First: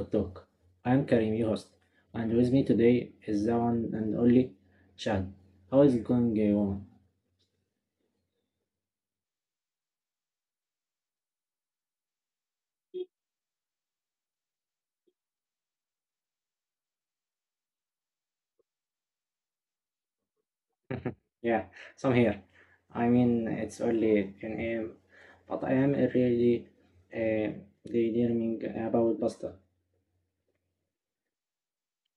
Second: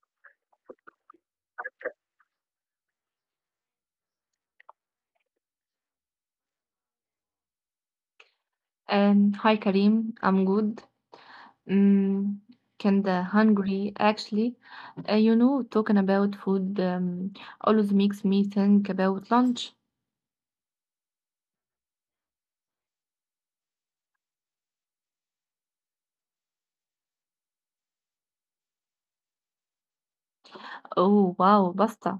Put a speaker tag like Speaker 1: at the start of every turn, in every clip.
Speaker 1: Food Talk. I am Karim, your host, and with me today is the one and only Chad. How is it going,
Speaker 2: Hi Karim, I'm good. Mm, Kinda hungry actually. Talking about food, always makes me think about lunch.
Speaker 1: yeah, so I'm here. I mean, it's only 10 a.m., but I am really uh, daydreaming about pasta.
Speaker 2: Oh wow, pasta.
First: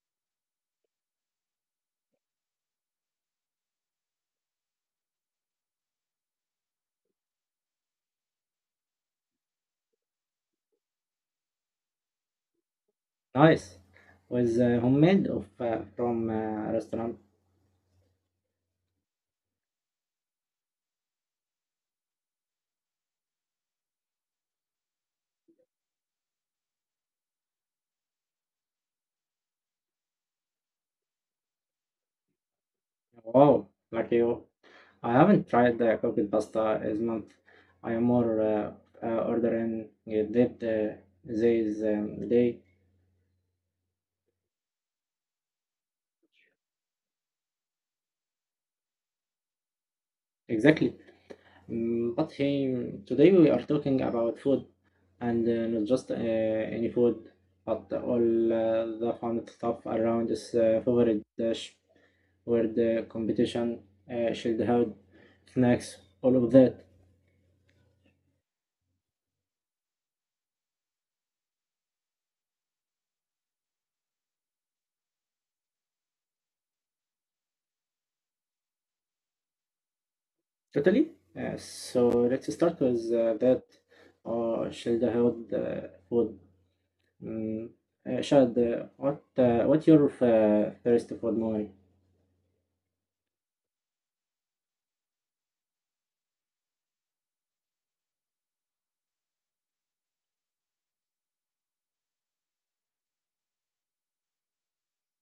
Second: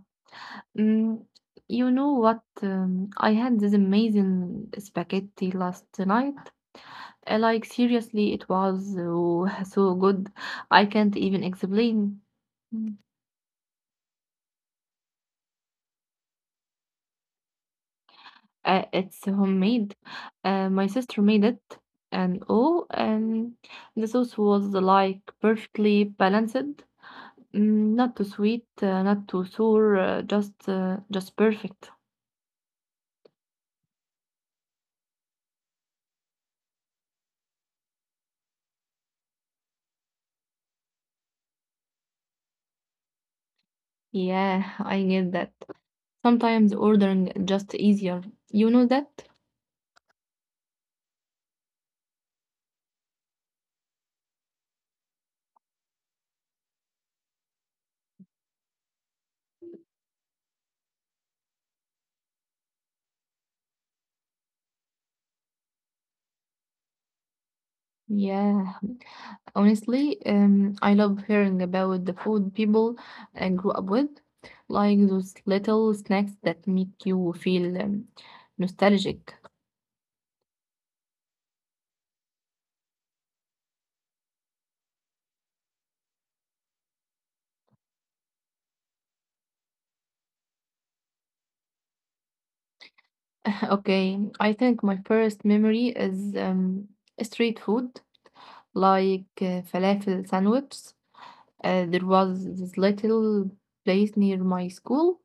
Speaker 2: Mm, you know what? I had this amazing spaghetti last night. Like seriously, it was so good. I can't even explain.
Speaker 1: Nice! Was homemade of, from restaurant.
Speaker 2: It's homemade. My sister made it, and the sauce was like perfectly balanced, not too sweet, not too sour, just perfect.
Speaker 1: Wow, lucky you. I haven't tried the cooked pasta as much. I am more ordering that this day
Speaker 2: Yeah, I get that. Sometimes ordering just easier. You know that?
Speaker 1: exactly. Mm, but hey, today we are talking about food and not just any food, but all the fun stuff around this favorite dish, where the competition, should have snacks, all of that.
Speaker 2: Yeah, honestly, I love hearing about the food people grew up with, like those little snacks that make you feel nostalgic.
Speaker 1: Totally. So let's start with that. Should have food. Mm, Shad, what your first food movie?
Speaker 2: Okay, I think my first memory is street food, like falafel sandwich. There was this little place near my school.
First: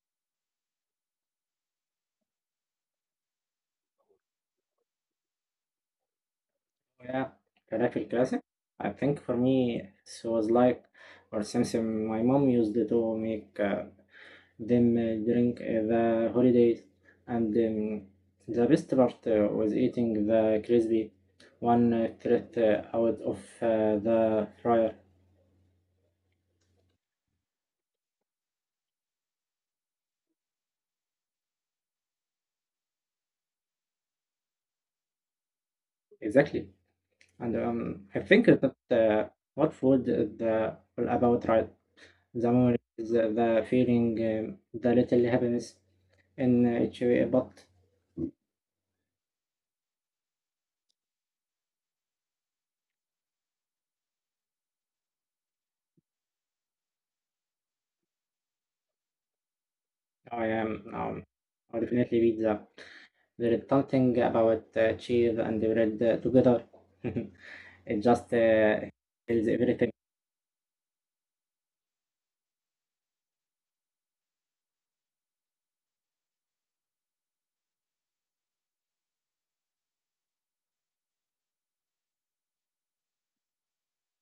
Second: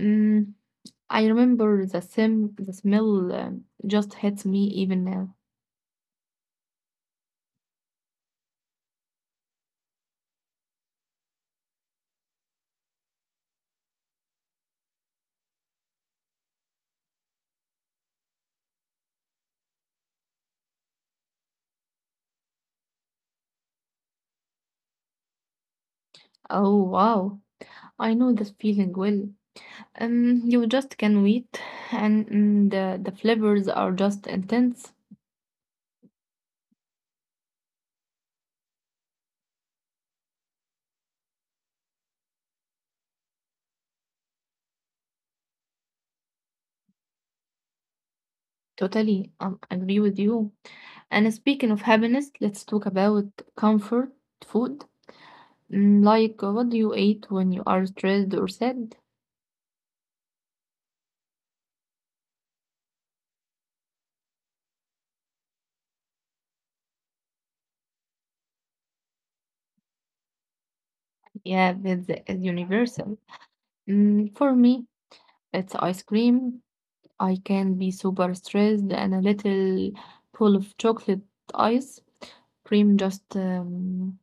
Speaker 2: Mm, I remember the smell, just hits me even now.
Speaker 1: Oh, yeah, Karate Classic. I think for me it was like or something my mom used to make them during the holidays, and the best part was eating the crispy one thread out of the fryer.
Speaker 2: Oh wow. I know this feeling well. You just can wait, and the flavors are just intense.
Speaker 1: Exactly, and I think that uh, what food is all about, right? The moment is the feeling, the little happiness in each way, but
Speaker 2: Totally, agree with you. And speaking of happiness, let's talk about comfort food. Like, what do you eat when you are stressed or sad?
Speaker 1: I am I definitely beat that. There is something about cheese and bread together. It just is everything.
Speaker 2: Yeah, that's universal. For me, it's ice cream. I can be super stressed and a little full of chocolate ice cream just um,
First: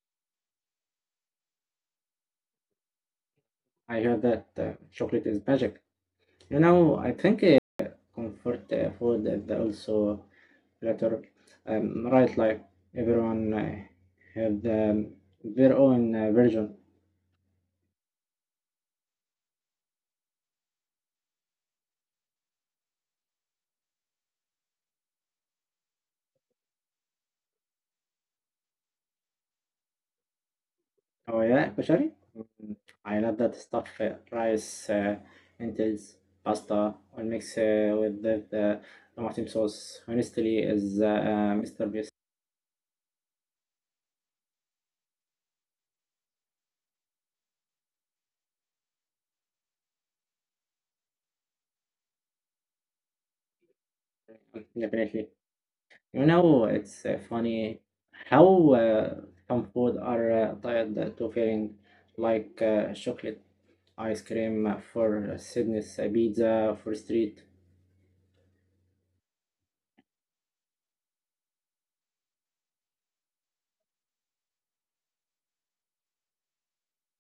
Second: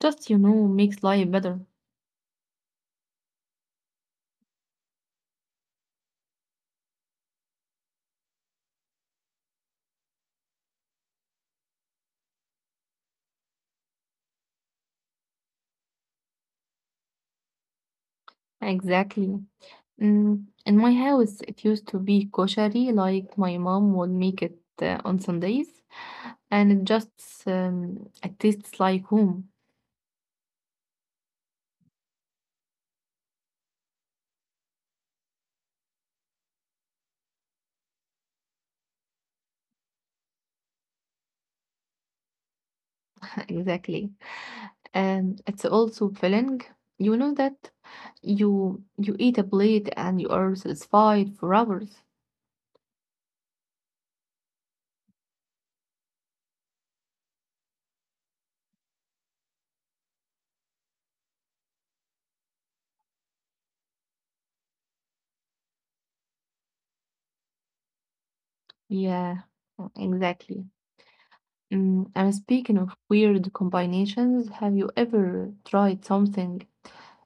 Speaker 2: just makes life better.
Speaker 1: I heard that chocolate is magic. You know, I think comfort food is also better. Right, like everyone have their own version.
Speaker 2: Exactly. In my house, it used to be koshari, like my mom would make it on Sundays, and it tastes like home.
Speaker 1: Hawaiian kushari? Mm, I love that stuff. Rice, lentils, pasta, all mixed with the tomato sauce. Honestly, is Mr. Beast
Speaker 2: Exactly. And it's also filling. You know that you eat a plate and you are satisfied for hours.
Speaker 1: definitely. You know, it's funny how uh, some food are tied to feeling like chocolate ice cream for Sydney's pizza for street.
Speaker 2: Yeah, exactly. And speaking of weird combinations, have you ever tried something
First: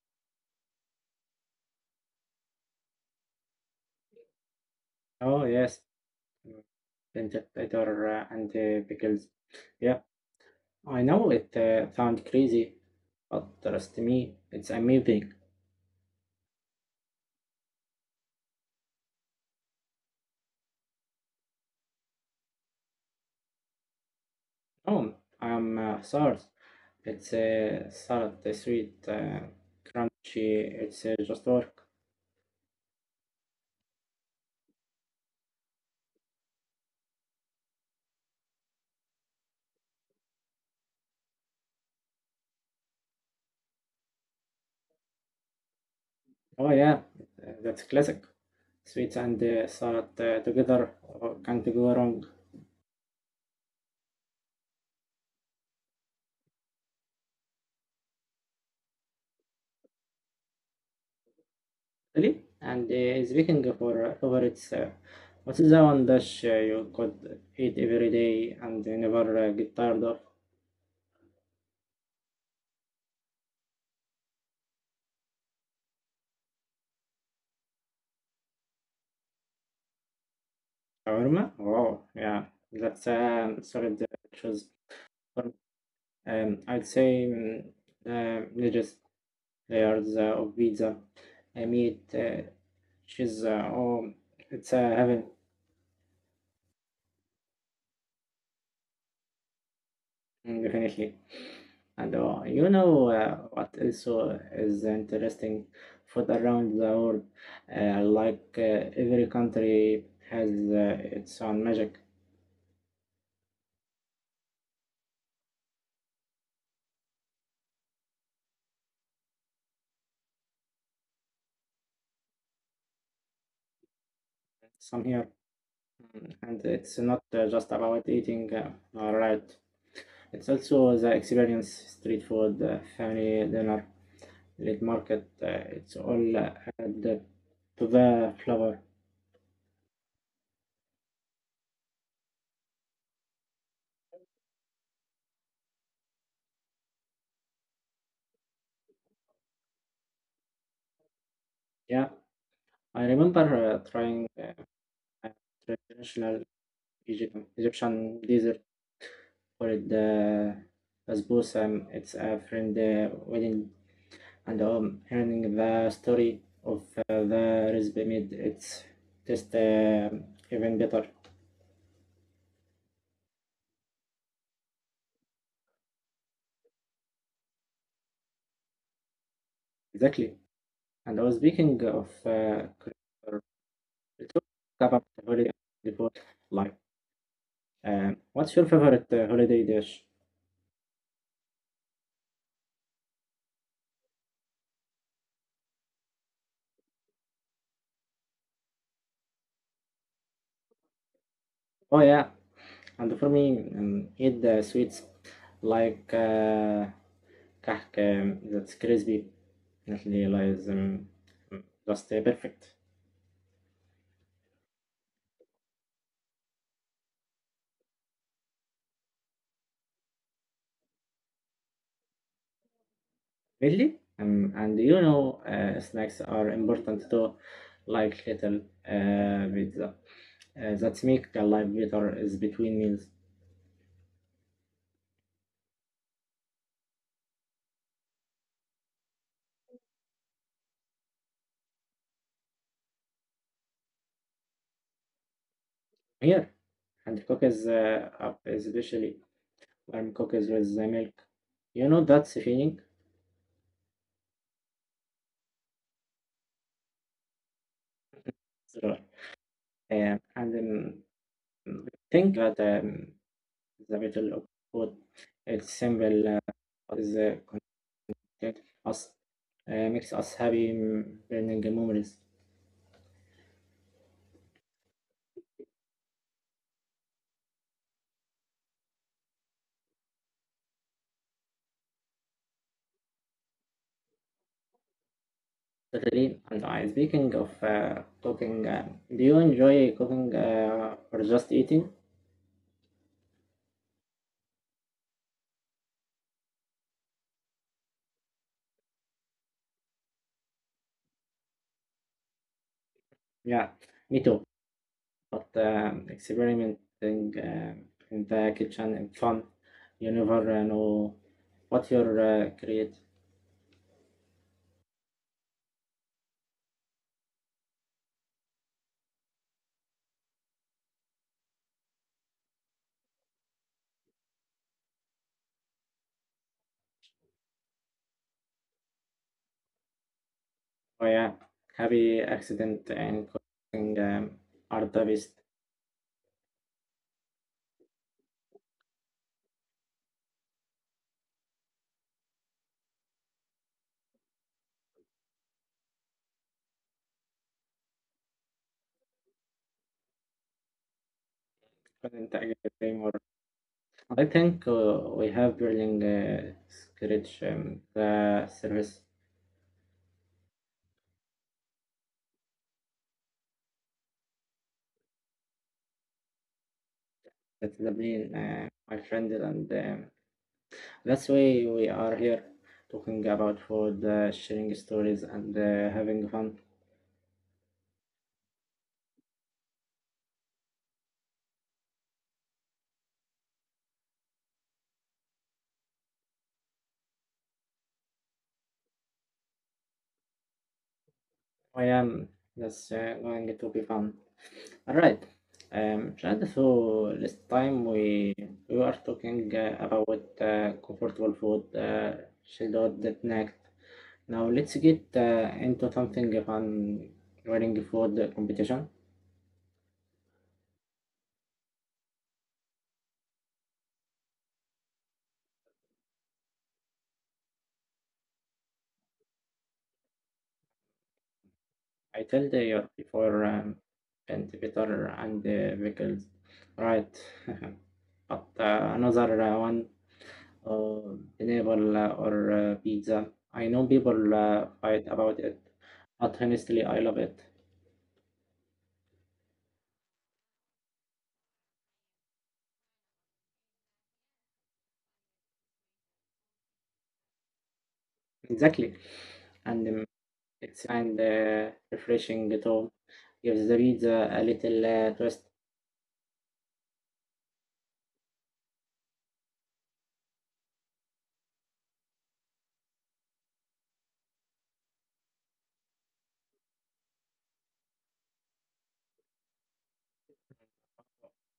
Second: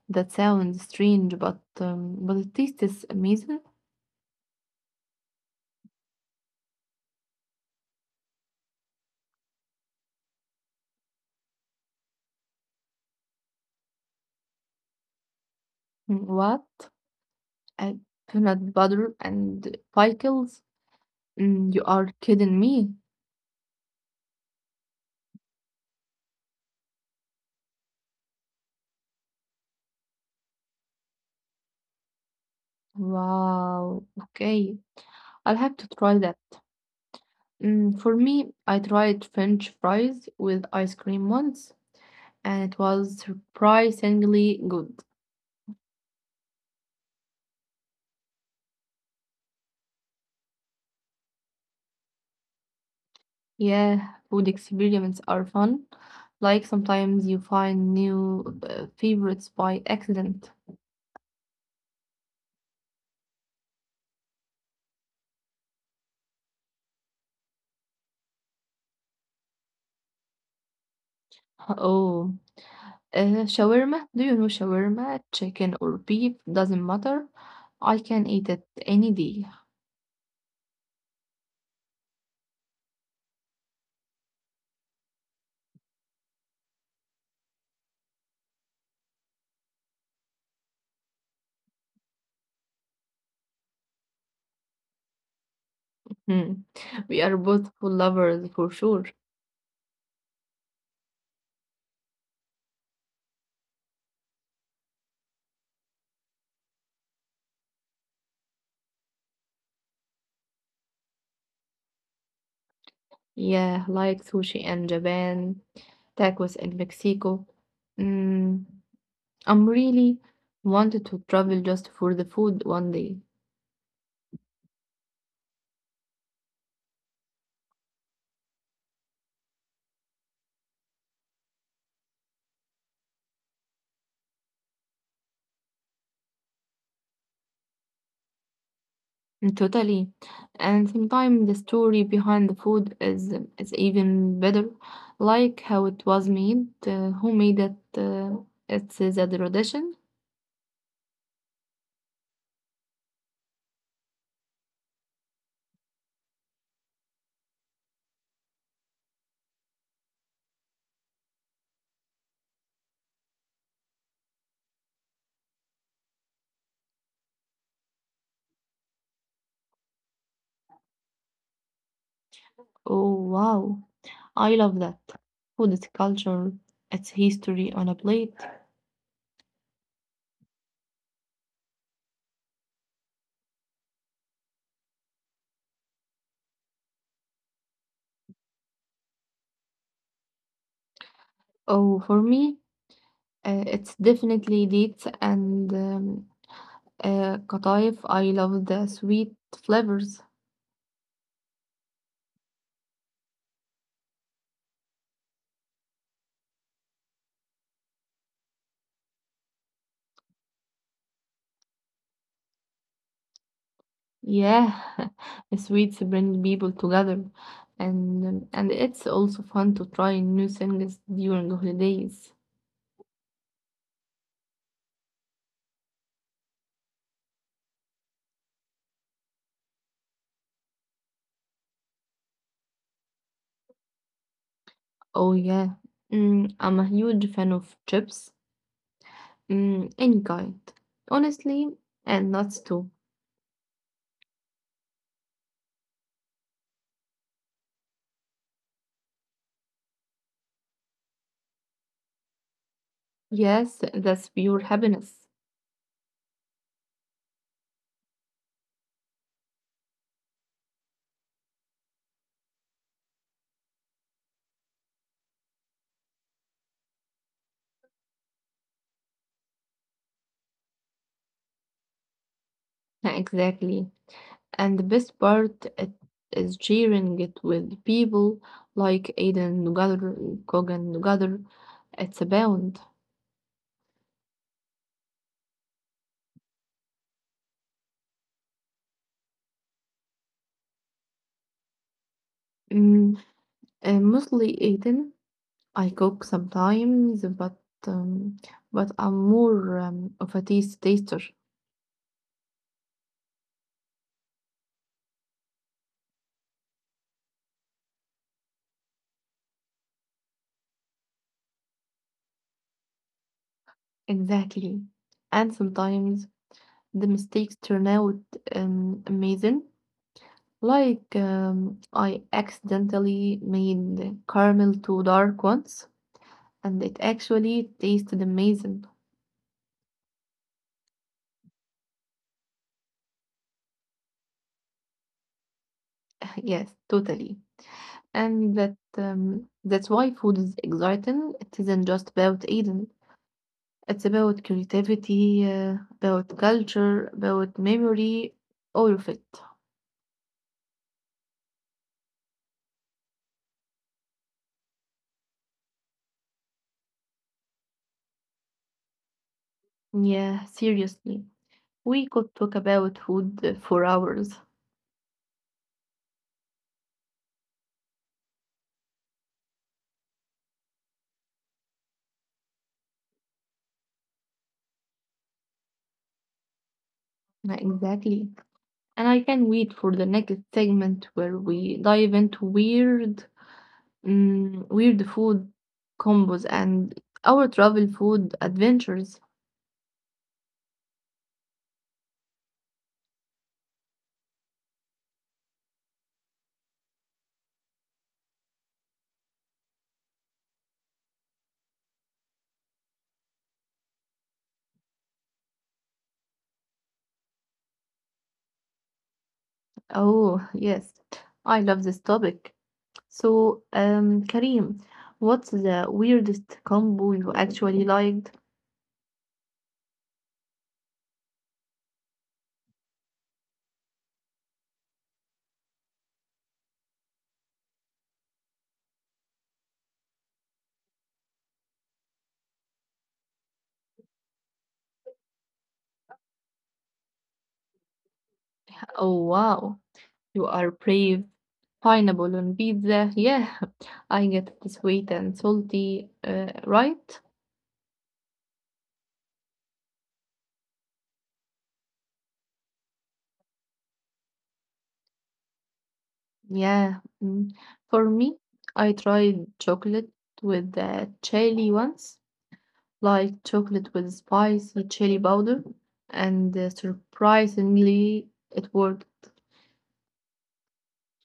Speaker 2: that sounds strange but the taste is amazing?
Speaker 1: Oh yes, lentil, butter, and pickles. Yeah, I know it sounds crazy. But trust me, it's amazing.
Speaker 2: Mm, what? Uh, Peanut butter and pickles? You are kidding me.
Speaker 1: No, I'm sorry. It's a salad, a sweet, crunchy. It's just work.
Speaker 2: Wow. Okay, I'll have to try that. For me, I tried French fries with ice cream once, and it was surprisingly good.
Speaker 1: Oh yeah, that's classic. Sweet and salad together can't go wrong.
Speaker 2: Yeah, food experiments are fun. Like sometimes you find new favorites by accident.
Speaker 1: Really? And speaking of our favorites, what is the one dish you could eat every day and never get tired of?
Speaker 2: Oh, shawarma. Do you know shawarma? Chicken or beef, doesn't matter. I can eat it any day.
Speaker 1: Shawarma? Wow, yeah, that's a solid choice. I'd say religious layers of pizza. I mean, she's oh, it's heaven.
Speaker 2: Hmm. We are both food lovers for sure.
Speaker 1: Mm, definitely. And you know what also is interesting food around the world. Like every country has its own magic.
Speaker 2: Yeah, like sushi in Japan, tacos in Mexico. Mm, I'm really wanted to travel just for the food one day.
Speaker 1: Some here, mm, and it's not just about eating all right. It's also the experience, street food, family dinner late market. It's all at to the flower.
Speaker 2: Mm, totally. And sometimes the story behind the food is even better, like how it was made, who made it, it's a tradition.
Speaker 1: Yeah, I remember trying a traditional Egyptian dessert called the basbousa. It's a friend wedding, and hearing the story of the recipe made it's just even better.
Speaker 2: Oh wow, I love that. Food is culture, it's history on a plate.
Speaker 1: Exactly. And I was speaking of culture, let talk about holiday before, like, what's your favorite holiday dish?
Speaker 2: Oh, for me, it's definitely dates and qataif. I love the sweet flavors.
Speaker 1: Oh yeah, and for me, eat the sweets like cake that's crispy, definitely like just perfect.
Speaker 2: Yeah, sweets bring people together, and it's also fun to try new things during holidays.
Speaker 1: Really, and you know, snacks are important too, like little pizza. That make the life better is between meals.
Speaker 2: Oh yeah, I'm a huge fan of chips, any kind, honestly, and nuts too.
Speaker 1: Here, and cookies up especially warm cookies with the milk. You know that's feeling.
Speaker 2: Yes, that's pure happiness.
Speaker 1: So, and I think that. The Battle of Food. Example uh, but is connected us, makes us happy learning memories.
Speaker 2: Exactly, and the best part it is sharing it with people like Aiden together, Kogan together. It's a bond.
Speaker 1: Totally. And I, speaking of cooking, do you enjoy cooking or just eating?
Speaker 2: Mm, Mostly Aiden. I cook sometimes, um, but I'm more of a taste taster.
Speaker 1: Yeah, me too. But experimenting in the kitchen is fun. You never know what you're creating.
Speaker 2: Exactly. And sometimes the mistakes turn out amazing. Like I accidentally made the caramel too dark once, and it actually tasted amazing.
Speaker 1: Oh yeah, happy accident and calling Arda.
Speaker 2: Yes, totally. And that's why food is exciting. It isn't just about eating. It's about creativity, about culture, about memory, all of it.
Speaker 1: Couldn't agree more. I think we have building scratch the service.
Speaker 2: Yeah, seriously. We could talk about food for hours.
Speaker 1: That's the my friend, and that's why we are here talking about food, sharing stories, and having fun.
Speaker 2: Yeah, exactly. And I can wait for the next segment where we dive into weird food combos and our travel food adventures.
Speaker 1: I am that's going to be fun. All right, Shahad, so last time we were talking about comfortable food, chilled that next. Now let's get into something fun, wearing food competition.
Speaker 2: Oh, yes. I love this topic. So, Karim, what's the weirdest combo you actually liked?
Speaker 1: I tell the year before paint Peter and the vehicles, right? But another one, enable or pizza. I know people fight about it, but honestly, I love it.
Speaker 2: Oh wow, you are brave. Pineapple on pizza, yeah. I get it sweet and salty, right?
Speaker 1: Exactly, and it's and refreshing too. Gives the pizza a little twist.
Speaker 2: Yeah. Mm. For me, I tried chocolate with chili once, like chocolate with spicy chili powder, and surprisingly, it worked.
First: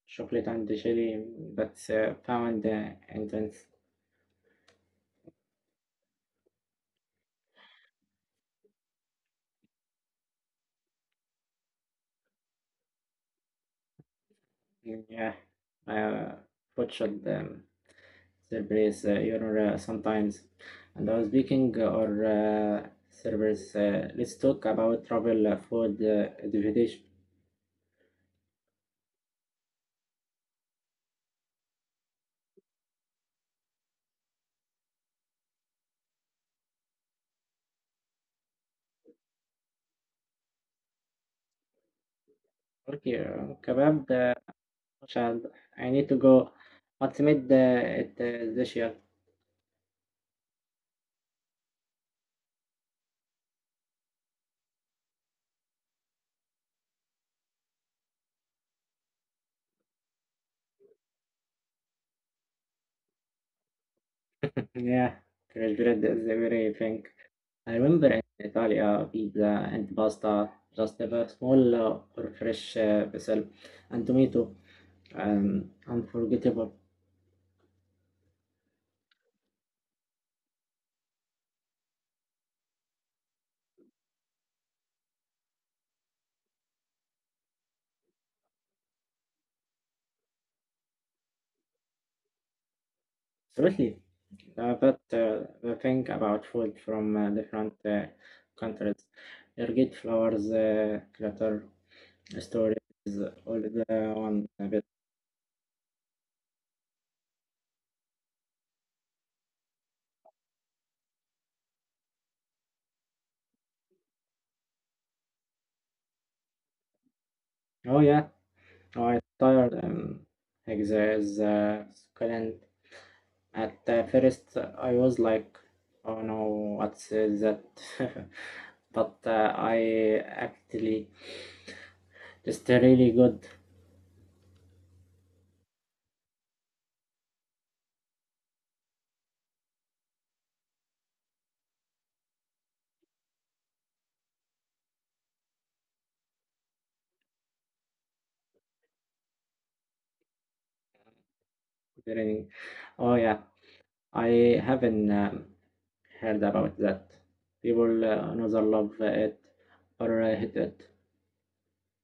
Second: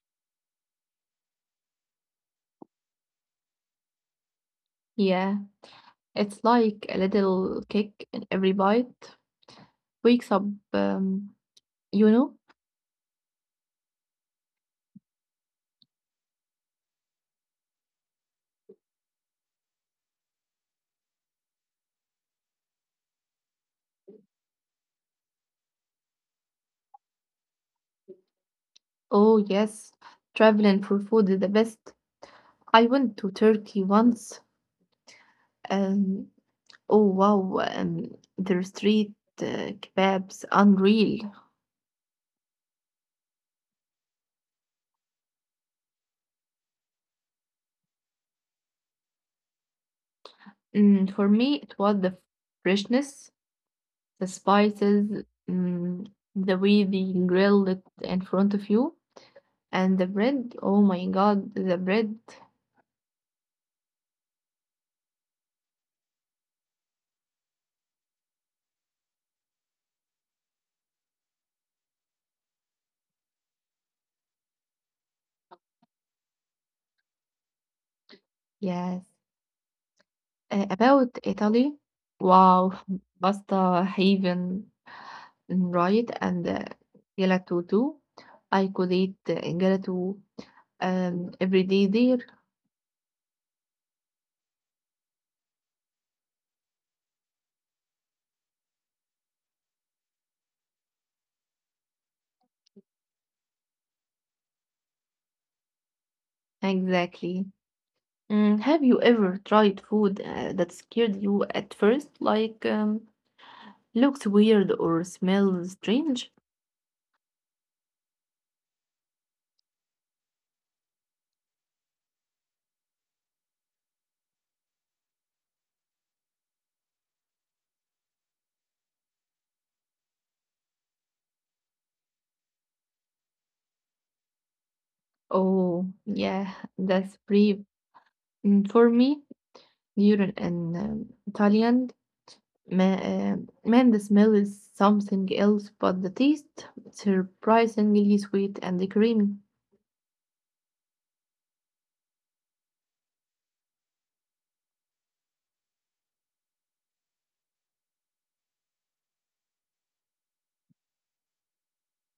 Speaker 1: Chocolate and jelly, that's found in the
Speaker 2: Yeah, it's like a little kick in every bite. Wakes up, um, you know.
Speaker 1: yeah, uh, butchered Cerberus you know, sometimes. And I was speaking or Cerberus, let's talk about travel food division.
Speaker 2: Oh yes, traveling for food is the best. I went to Turkey once, and oh wow, their street kebabs, unreal.
Speaker 1: Okay, kebab, child, I need to go. What's made it this year?
Speaker 2: For me, it was the freshness, the spices, mm, the way they grilled it in front of you, and the bread. Oh my God, the bread.
Speaker 1: Yeah, fresh bread is everything. I remember in Italia, pizza and pasta, just a small or fresh basil and tomato, unforgettable.
Speaker 2: Yes. About Italy, wow, pasta haven, right? And gelato too. I could eat gelato everyday there,
Speaker 1: Absolutely. But the thing about food from different countries, you get flowers, clutter, stories, all the one bit.
Speaker 2: exactly. Have you ever tried food that scared you at first, like looks weird or smells strange?
Speaker 1: Oh yeah, oh, I'm tired. Eggs is at the first, I was like, "Oh no, what's that?" But I actually just really good
Speaker 2: Oh, yeah, that's brave. For me, during an Italian, ma man, the smell is something else, but the taste surprisingly sweet and creamy.
Speaker 1: learning. Oh yeah, I haven't heard about that. People another love it or hate it.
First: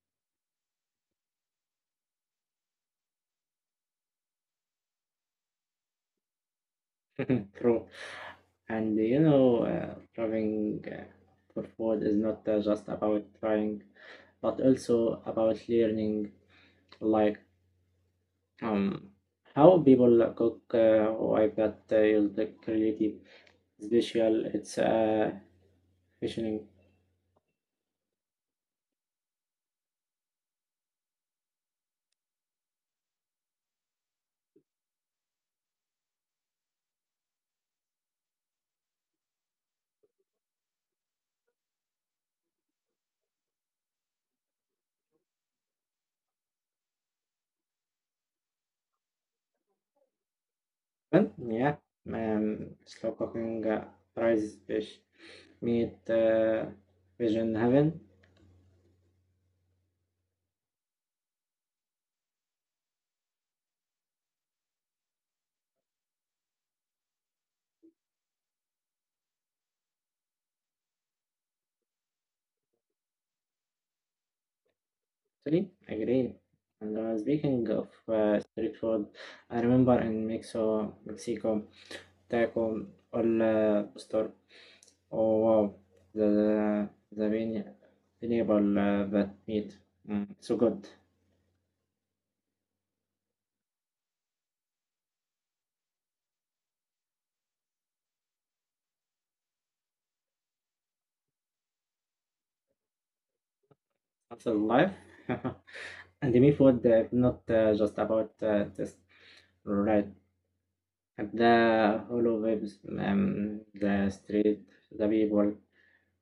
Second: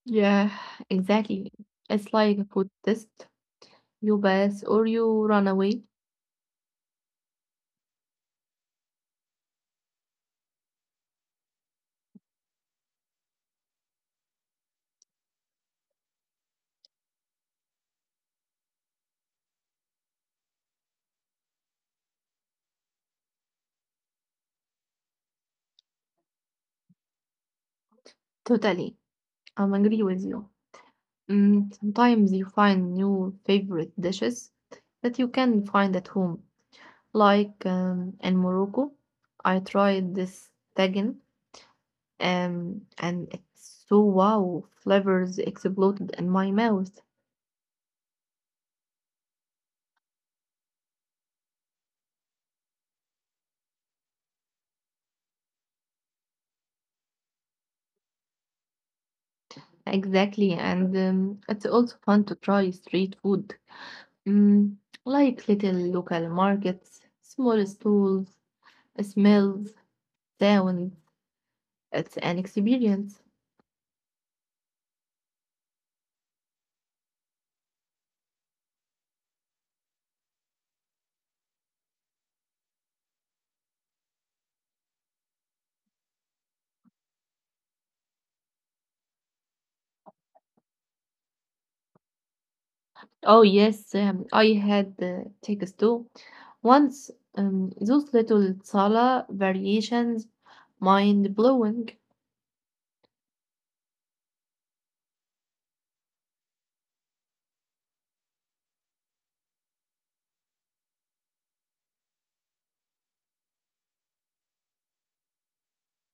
Speaker 2: Yeah, exactly. It's like a food test. You pass or you run away.
Speaker 1: True. And you know, traveling for food is not just about trying, but also about learning. Like Um, how people cook I've got you'll take creative special it's fishing
Speaker 2: Totally. I'm agree with you. Sometimes you find new favorite dishes that you can find at home. Like in Morocco, I tried this tagine, and it's so wow, flavors exploded in my mouth.
Speaker 1: well yeah slow cooking rice fish meat fish in heaven
Speaker 2: Exactly, and it's also fun to try street food. Mm, like little local markets, small stalls, smells, sounds. It's an experience.
Speaker 1: actually agree and speaking of street food I remember in Mexico taco all store oh wow the the vine- vegetable that meat mm, so good.
Speaker 2: Oh yes, I had tickets too. Once those little sala variations, mind blowing.
Speaker 1: Hustle life. And me food not just about taste, right? And the whole of vibes, the street, the people,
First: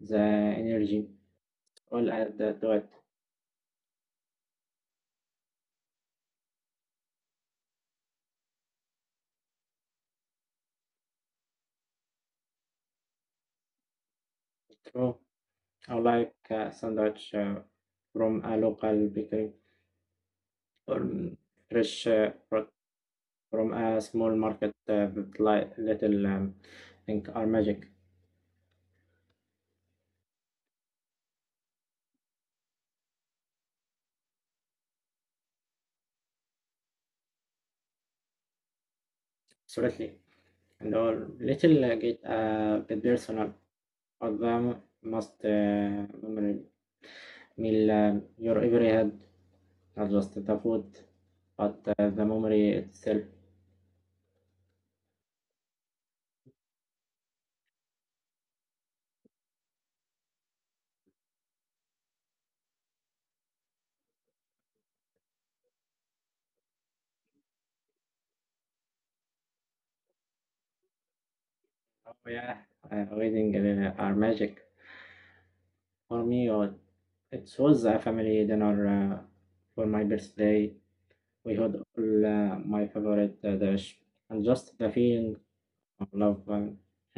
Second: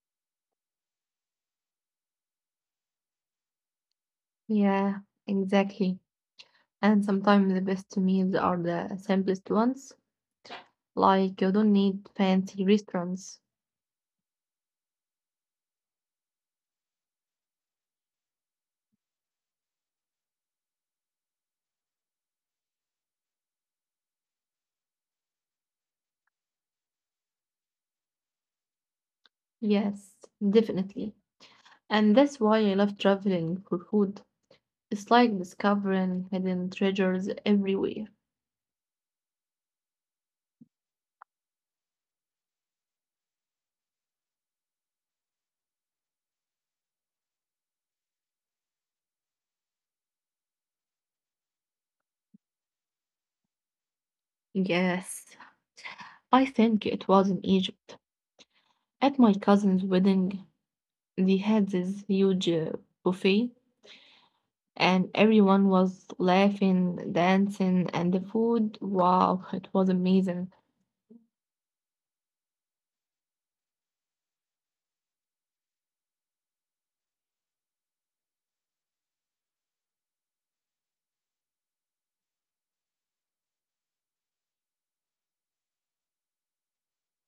Speaker 1: the energy, all add to it.
Speaker 2: Yeah, exactly. And sometimes the best meals are the simplest ones. Like you don't need fancy restaurants.
Speaker 1: So I like a sandwich from a local bakery or mm, fresh fruit from a small market with li- little think are magic,
Speaker 2: Yes, definitely. And that's why I love traveling for food. It's like discovering hidden treasures everywhere.
Speaker 1: absolutely. And all little get a bit personal. But the most memory meal your every head, not just the food, but the memory itself.
Speaker 2: Yes, I think it was in Egypt at my cousin's wedding. They had this huge buffet, and everyone was laughing, dancing, and the food wow, it was amazing.
Speaker 1: Oh yeah, wedding are magic. For me, it was a family dinner for my birthday. We had all my favorite dish, and just the feeling of love,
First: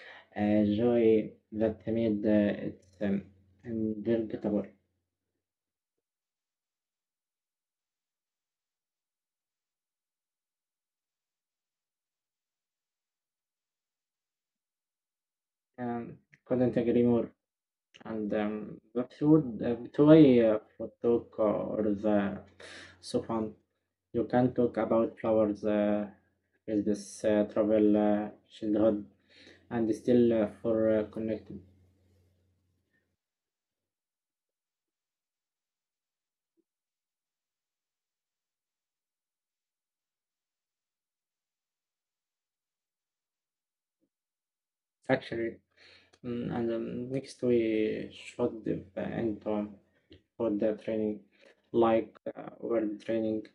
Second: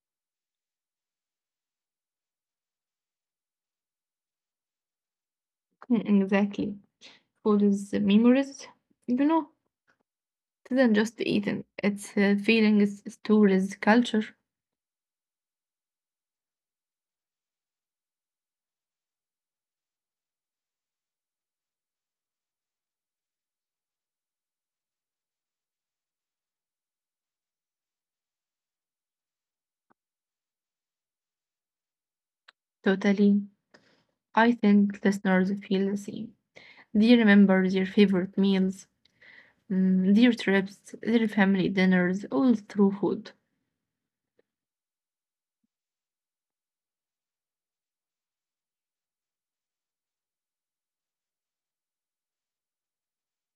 Speaker 1: joy that made it unforgettable.
Speaker 2: Mm, exactly. Food is memories, you know, it isn't just eating, it's feelings, stories, culture.
Speaker 1: Um, couldn't agree more. And without a photo or the sofa, you can talk about flowers, is this travel, childhood, and still for connected.
Speaker 2: Totally. I think listeners feel the same. They remember their favorite meals, their trips, their family dinners, all through food.
Speaker 1: Actually, mm, and next we should the end for the training, like world training,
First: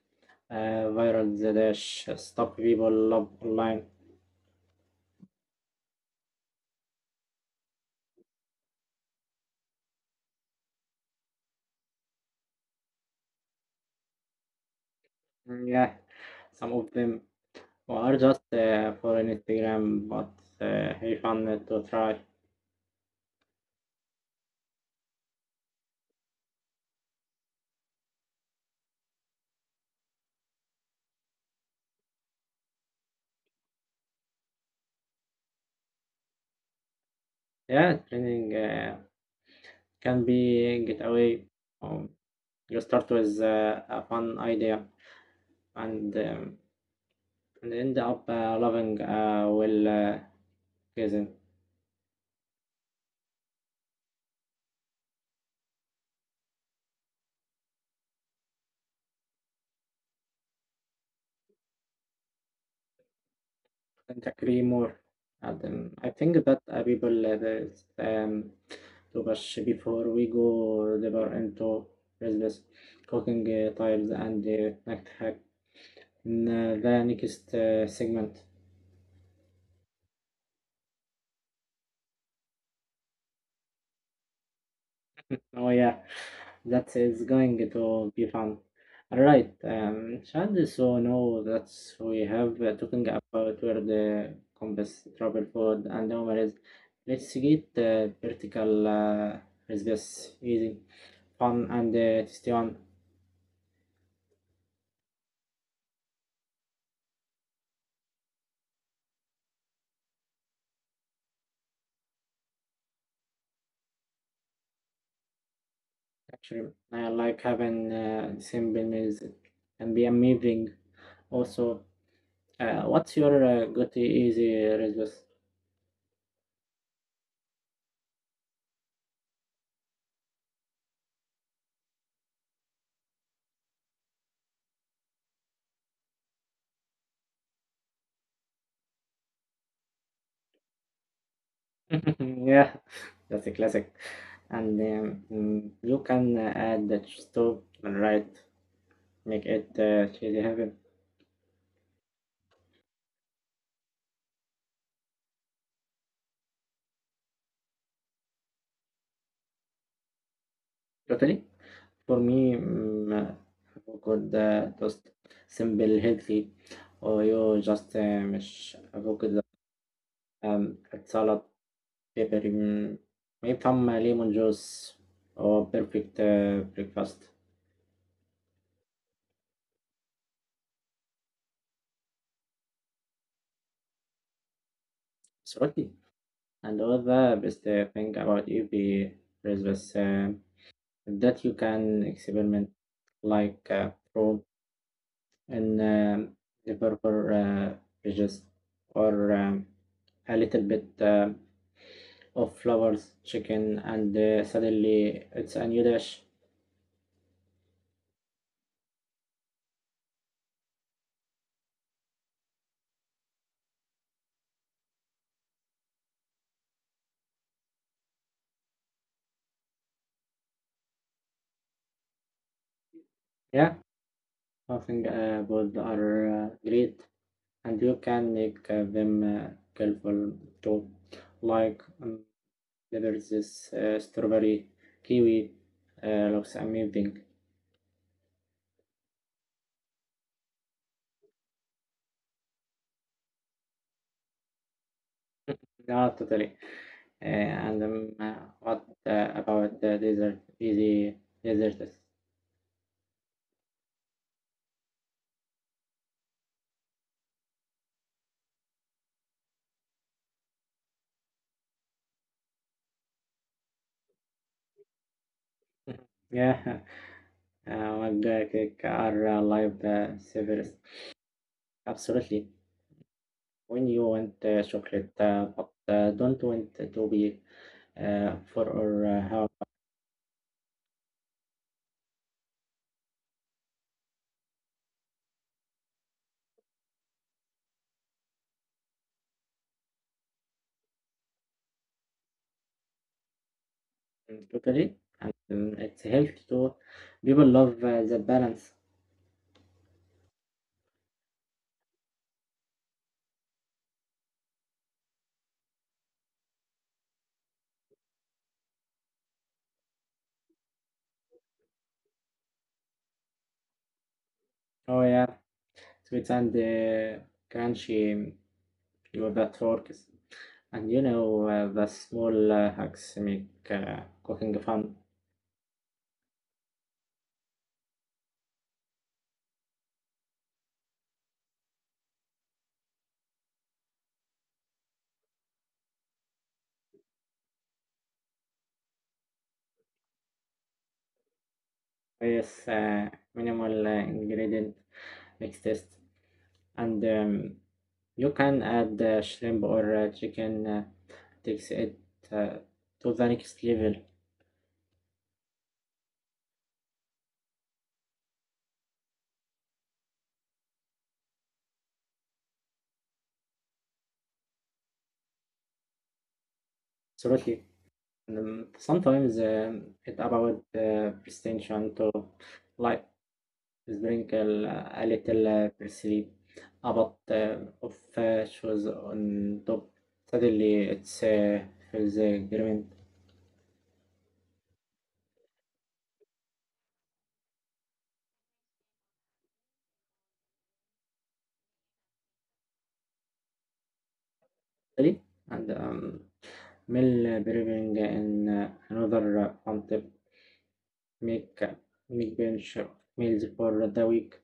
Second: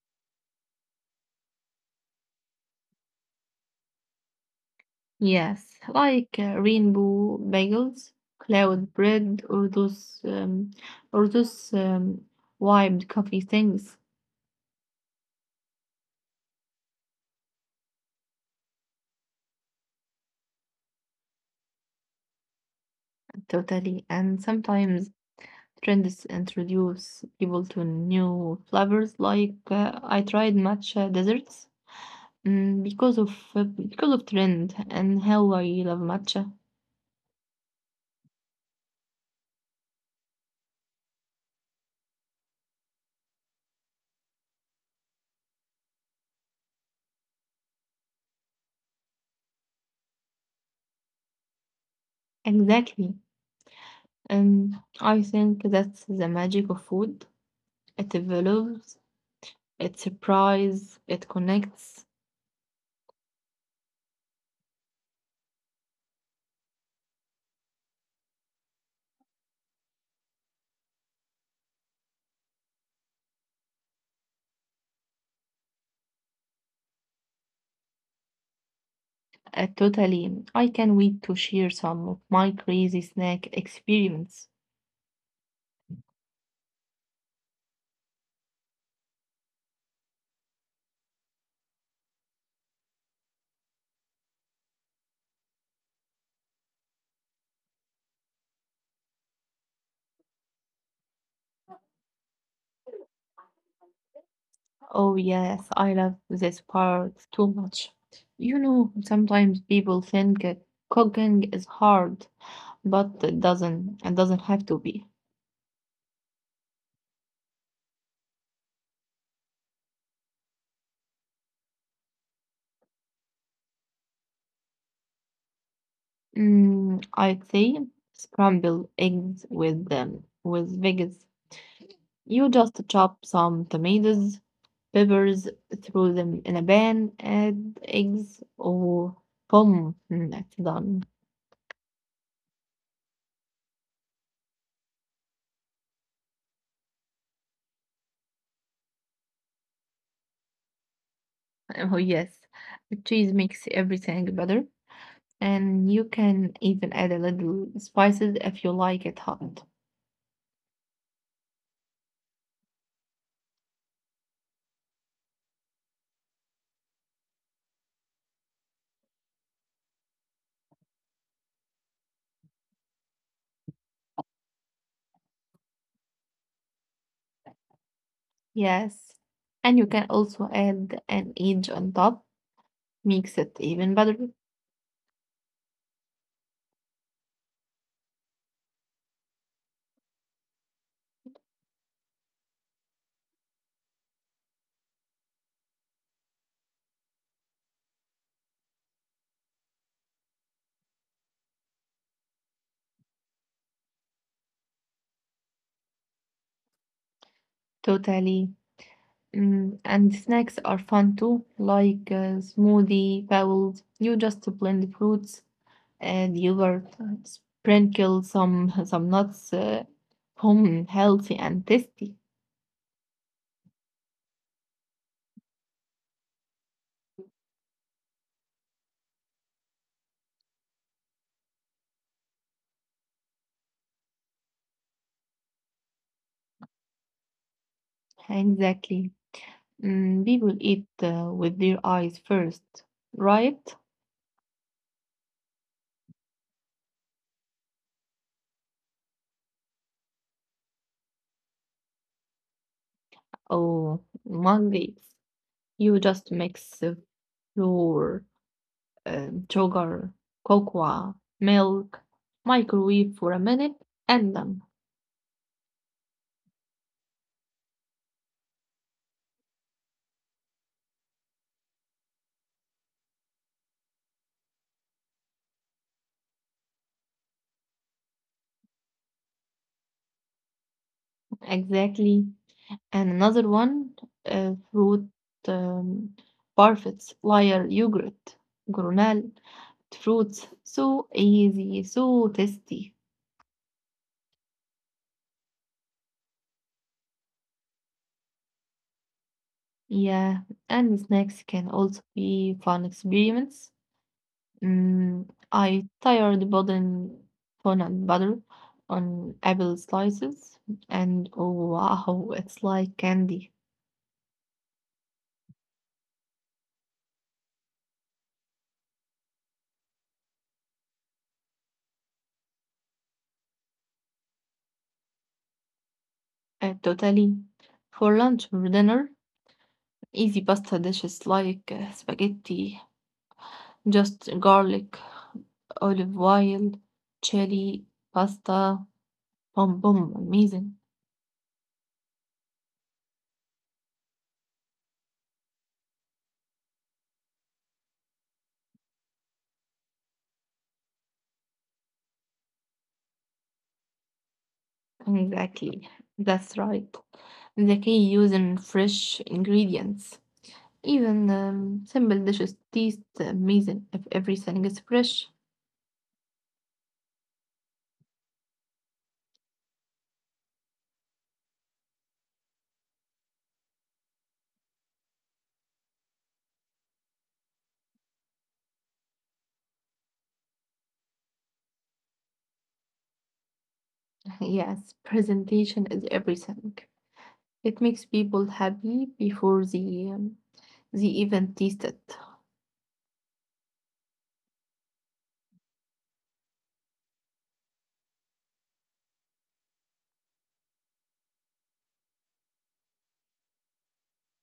Speaker 1: viral the dash stuff people love online.
Speaker 2: Yes, like rainbow bagels, cloud bread, or those wiped coffee things.
Speaker 1: Mm, yeah, some of them or just for an Instagram, but he found it to try.
Speaker 2: Totally. And sometimes trends introduce people to new flavors. Like I tried matcha desserts, because of trend and how I love matcha.
Speaker 1: Yeah, training can be get away. Um, you start with a fun idea and um, and end up loving well reason.
Speaker 2: Exactly. And I think that's the magic of food. It evolves, it surprises, it connects.
Speaker 1: And agree more. And, I think that people there's, to brush before we go deeper into business cooking tiles and snack hack in the next segment.
Speaker 2: Totally. I can wait to share some of my crazy snack experiments.
Speaker 1: Oh yeah, that is going to be fun. All right, Shand, so now that we have talking about where the compass travel food and Omar is, let's get vertical recipes easy, fun and tasty one.
Speaker 2: Oh, yes, I love this part too much. Sometimes people think cooking is hard, but it doesn't. It doesn't have to be.
Speaker 1: Actually, I like having simple meals and be amazing. Also, what's your go-to easy recipes?
Speaker 2: I'd say scrambled eggs with veggies. You just chop some tomatoes, peppers, throw them in a pan, add eggs, or boom, that's done.
Speaker 1: Yeah, that's a classic. And mm, you can add the cheese to and right make it cheesy heaven
Speaker 2: Oh, yes, the cheese makes everything better, and you can even add a little spices if you like it hot.
Speaker 1: totally for me you could toast simple healthy or you just مش avocado um, salad pepper mm, maybe some lemon juice or perfect breakfast
Speaker 2: Yes, and you can also add an edge on top, makes it even better.
Speaker 1: absolutely and all the best thing about UP is this, that you can experiment like from and the uh, is or a little bit of flowers, chicken, and suddenly it's a new dish.
Speaker 2: Totally. And snacks are fun too, like smoothie bowls. You just blend fruits and yogurt, and sprinkle some nuts home healthy and tasty.
Speaker 1: Yeah, I think both are great, and you can make them colorful too. Like there is this strawberry kiwi looks amazing,
Speaker 2: Exactly. People eat with their eyes first, right?
Speaker 1: no, totally. And what about the desert? Easy deserts.
Speaker 2: Oh, monkeys. You just mix flour, sugar, cocoa, milk, microwave for a minute, and done.
Speaker 1: Yeah, one are live servers. Absolutely. When you want chocolate, but don't want to be for or how
Speaker 2: Exactly. And another one fruit um, parfaits, liar, yogurt, gronal, fruits, so easy, so tasty.
Speaker 1: totally. And It's healthy too. People love the balance.
Speaker 2: Yeah, and snacks can also be fun experiments. Mm, I tired building fun and butter on apple slices, and oh wow, it's like candy.
Speaker 1: Oh yeah, sweets and crunchy yogurt forks. And the small hacks make cooking fun.
Speaker 2: Totally. For lunch or dinner, easy pasta dishes like spaghetti. Just garlic, olive oil, chili, pasta, boom boom, amazing.
Speaker 1: With minimal ingredient makes taste. And you can add shrimp or chicken, takes it uh, to the next level.
Speaker 2: Exactly, that's right. The key using fresh ingredients. Even simple dishes taste amazing if everything is fresh.
Speaker 1: Absolutely. Sometimes it about presentation to like drink a little parsley, about of shoes on top. Suddenly, it's feels green.
Speaker 2: Yes, presentation is everything. It makes people happy before they even taste it.
Speaker 1: Ready? And Mill brewing in another on tip. Make uh, Make bench meals for the week.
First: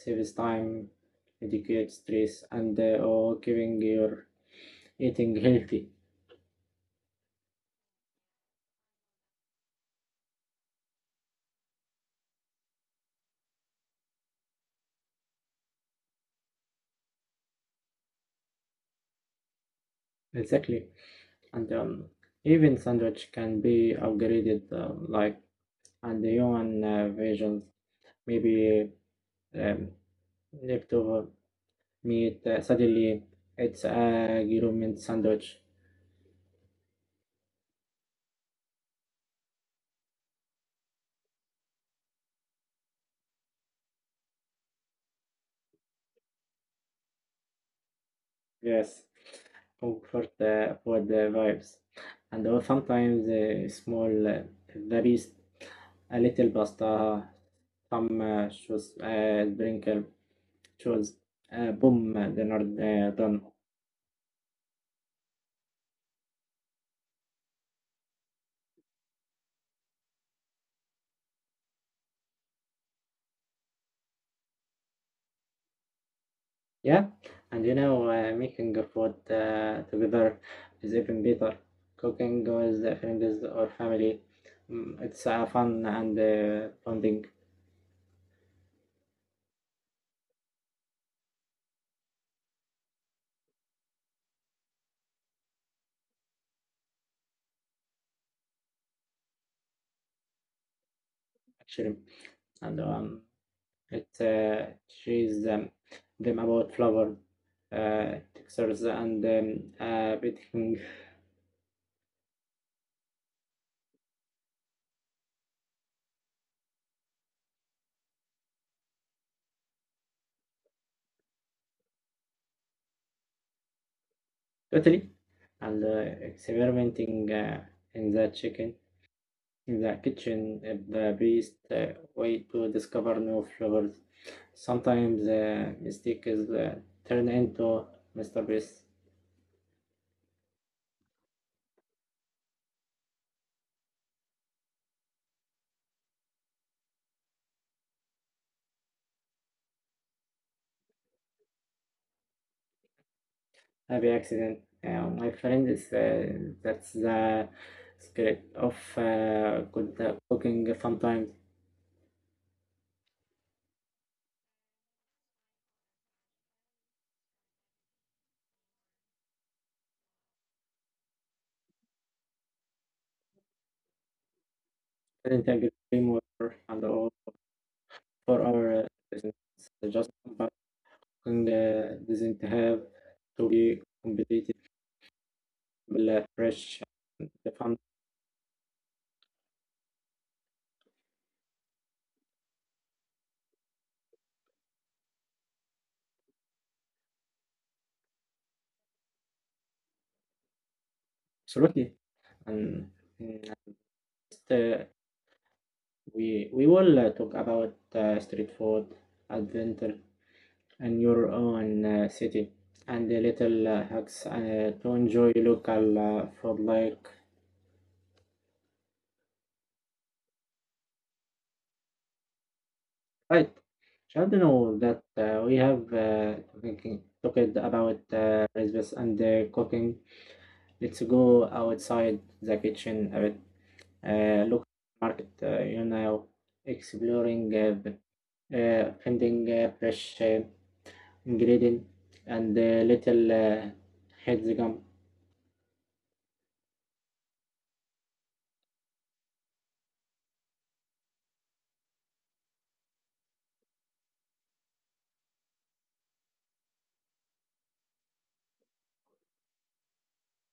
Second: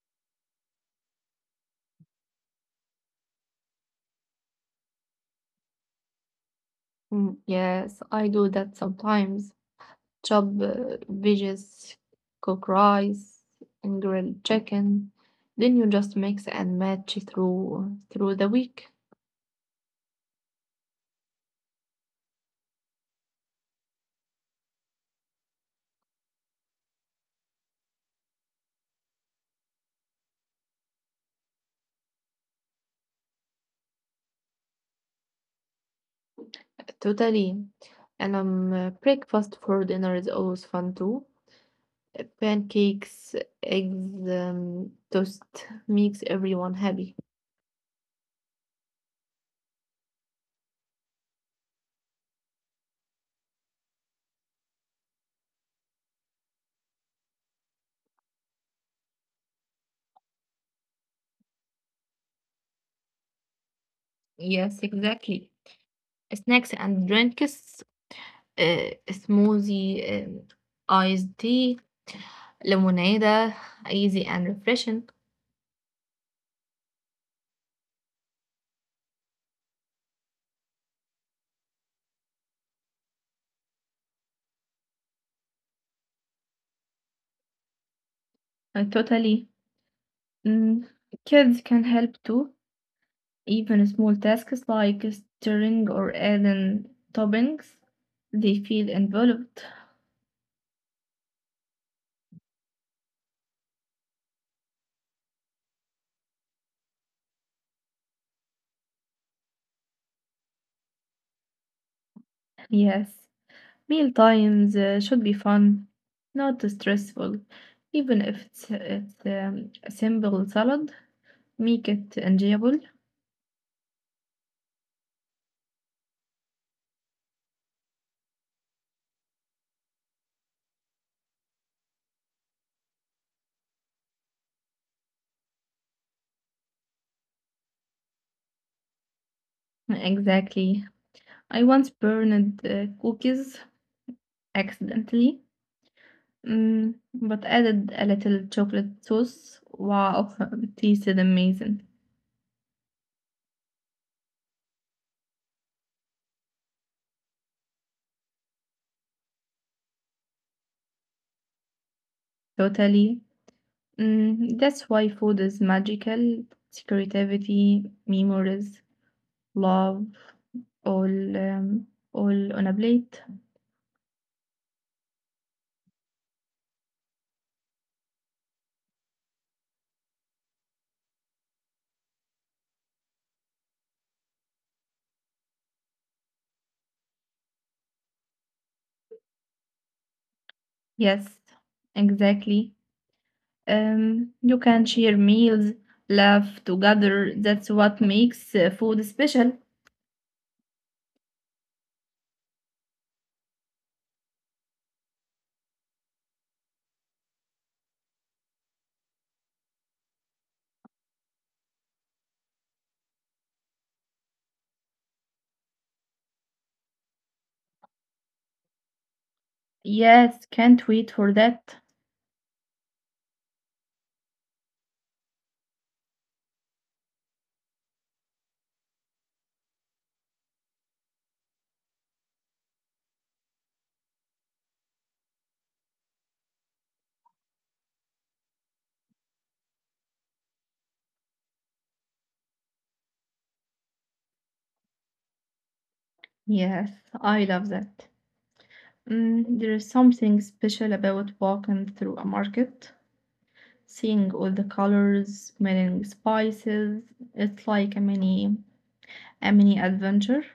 Speaker 1: Saves time, educates stress, and giving your eating healthy.
Speaker 2: Mm, yes, I do that sometimes. Chop veggies, cook rice, and grill chicken. Then you just mix and match through the week.
Speaker 1: Exactly. And Even sandwich can be upgraded, like and the human versions, maybe um, leftover meat. Suddenly, it's a government sandwich.
Speaker 2: Totally. And breakfast for dinner is always fun too. Pancakes, eggs, toast makes everyone happy.
Speaker 1: Yes. Oh, for the vibes, and also sometimes small very a little pasta, some shoes, sprinkle shoes, boom, dinner done.
Speaker 2: Yes, exactly. Snacks and drinks, smoothie, iced tea, lemonade, easy and refreshing.
Speaker 1: Yeah, and making food together is even better. Cooking with the friends or family, mm, it's fun and bonding.
Speaker 2: Totally. Mm, Kids can help too, even small tasks like stirring or adding toppings. They feel involved.
Speaker 1: Actually, and it teaches them about flavor, textures, and baking
Speaker 2: Yes, meal times should be fun, not stressful. Even if it's a simple salad, make it enjoyable.
Speaker 1: totally, and experimenting in the chicken. In the kitchen, the best way to discover new flavors. Sometimes the mistake is turn into masterpiece.
Speaker 2: Exactly. I once burned cookies accidentally, but added a little chocolate sauce. Wow, it tasted amazing.
Speaker 1: Happy accident. My friend is that's the secret of good cooking. Sometimes
Speaker 2: Totally. That's why food is magical. It's creativity, memories, love, all um, all on a plate.
Speaker 1: didn't agree more and all for our business. Just about cooking doesn't have to be competitive, fresh, and fun.
Speaker 2: Yes, exactly. You can share meals, laugh together. That's what makes food special.
Speaker 1: Absolutely, and mm, uh, we will talk about street food, adventure, and your own city, and the little hacks to enjoy local food. Like
Speaker 2: Yes, can't wait for that.
Speaker 1: right, should know that we have talked about recipes and cooking. Let's go outside the kitchen a bit. Look market, exploring, finding fresh. Ingredient and the little hexagon
Speaker 2: Yes, I love that. There is something special about walking through a market. Seeing all the colors, smelling spices. It's like a mini adventure.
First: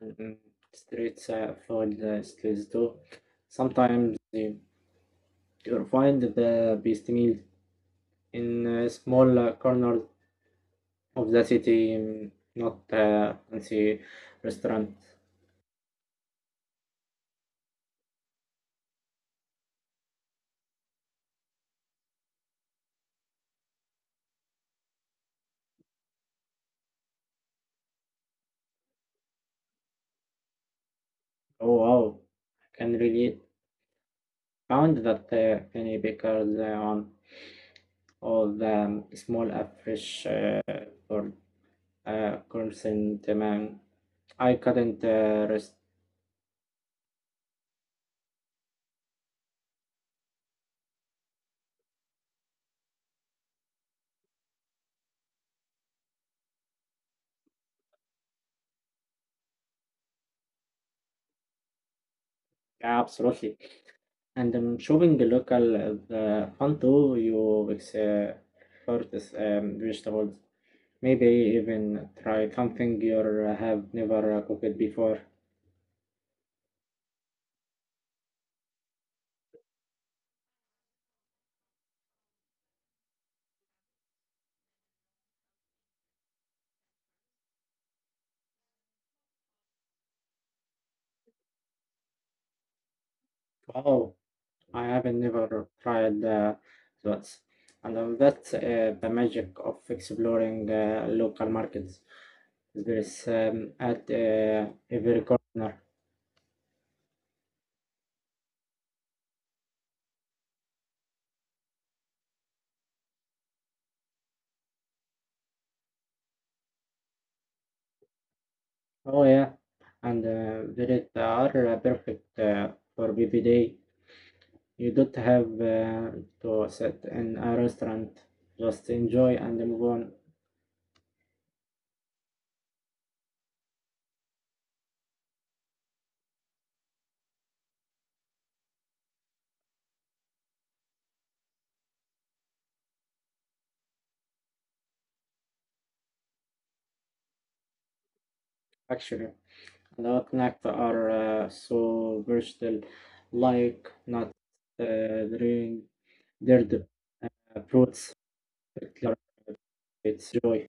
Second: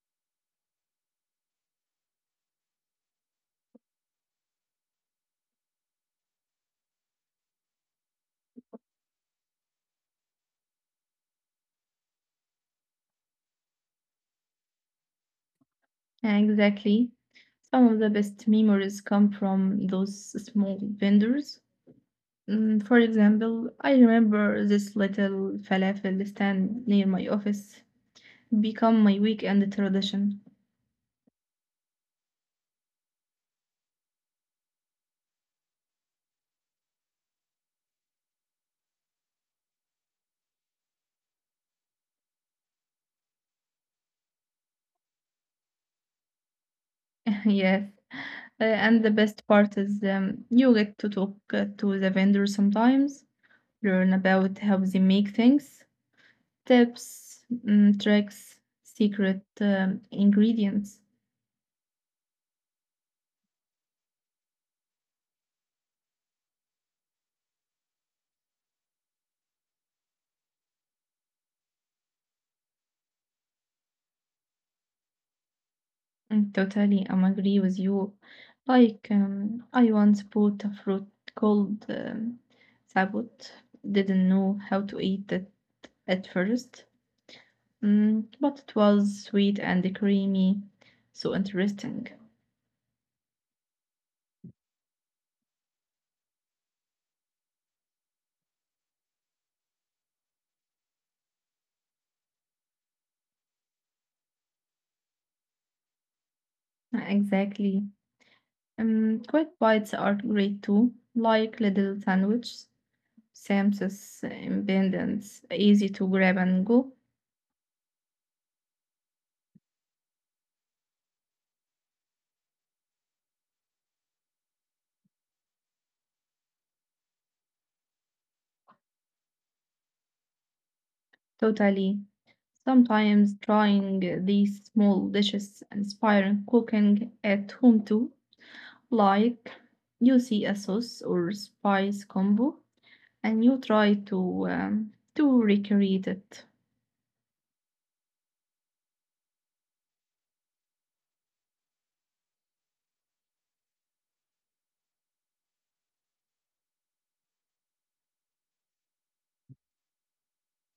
Speaker 1: and streets for the skills too. Sometimes you'll find the best meal in a small corner of the city, not fancy restaurant.
Speaker 2: Exactly. Some of the best memories come from those small vendors. For example, I remember this little falafel stand near my office become my weekend tradition.
Speaker 1: Oh wow, I can relate. Found that many bakers on all the small fish for constant demand. I couldn't rest.
Speaker 2: Yes. And the best part is you get to talk to the vendors sometimes, learn about how they make things, tips, tricks, secret ingredients.
Speaker 1: Yeah, absolutely. And shopping local is the fun too. You explore this vegetables. Maybe even try something you have never cooked before.
Speaker 2: Totally, I'm agree with you. Like, I once bought a fruit called sabot. Didn't know how to eat it at first, but it was sweet and creamy. So interesting.
Speaker 1: Wow, I haven't never tried those. And that's the magic of exploring local markets. There is at every corner.
Speaker 2: Exactly. Quick bites are great too, like little sandwiches. Sam's independence, easy to grab and go.
Speaker 1: Oh yeah, and are perfect for BBD. You don't have to sit in a restaurant, just enjoy and move on.
Speaker 2: Totally. Sometimes trying these small dishes inspire cooking at home too. Like you see a sauce or spice combo and you try to recreate it.
Speaker 1: Actually, a lot of snacks are so versatile, like nuts, drink, dirt, uh, fruits, particular, it's joy.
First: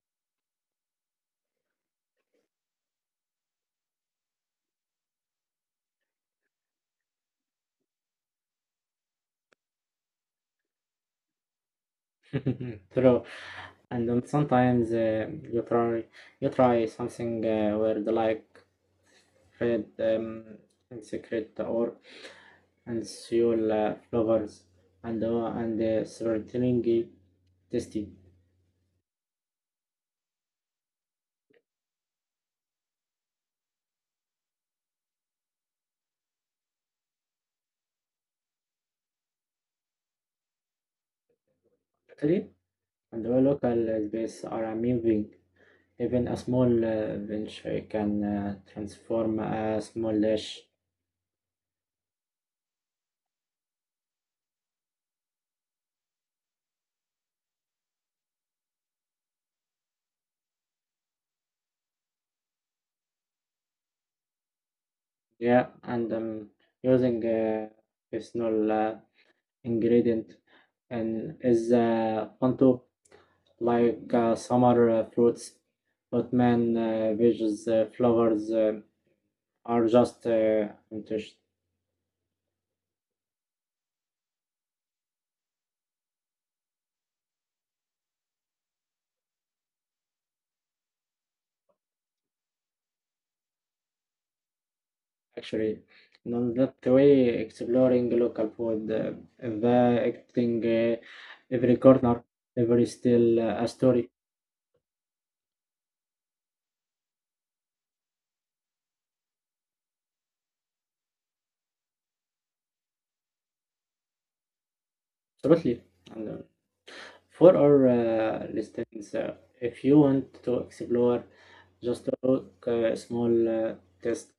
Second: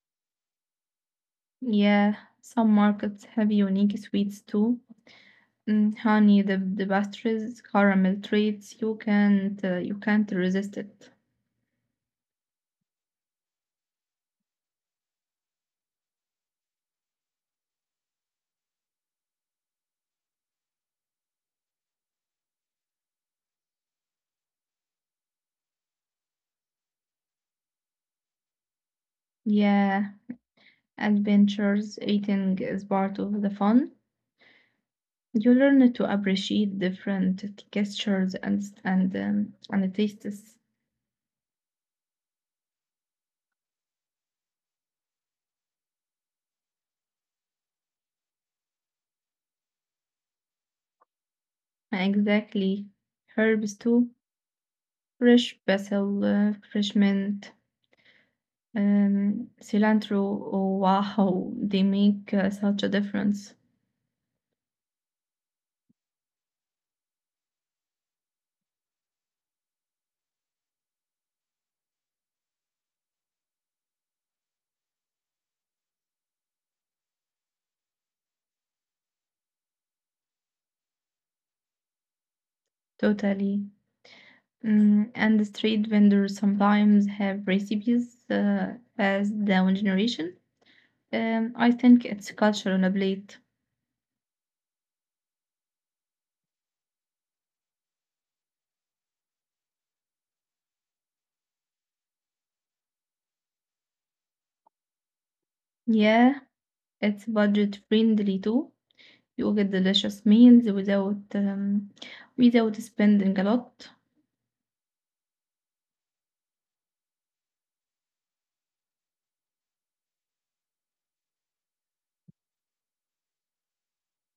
Speaker 2: Yeah, some markets have unique sweets too. Mm, honey, the pastries, caramel treats. You can't resist it.
Speaker 1: True. And then sometimes you try you try something weird like red and secret or and seal flavors and certainly tasty.
Speaker 2: Yeah, adventures eating is part of the fun. You learn to appreciate different textures and tastes.
Speaker 1: Italy and all local space are amazing. Even a small venture can transform a small dish.
Speaker 2: Exactly, herbs too. Fresh basil, fresh mint, cilantro. Oh, wow, they make such a difference.
Speaker 1: Yeah, and using personal ingredient and is onto like summer fruits, but man, veggies, flowers are just inter-
Speaker 2: Totally. And the street vendors sometimes have recipes passed down generation. I think it's culture on a plate.
Speaker 1: actually. No, that way, exploring local food, evacuating every corner, every still a story.
Speaker 2: Yeah, it's budget friendly too. You get delicious meals without spending a lot.
Speaker 1: Absolutely. And, uh, for our listeners, if you want to explore, just took a small test.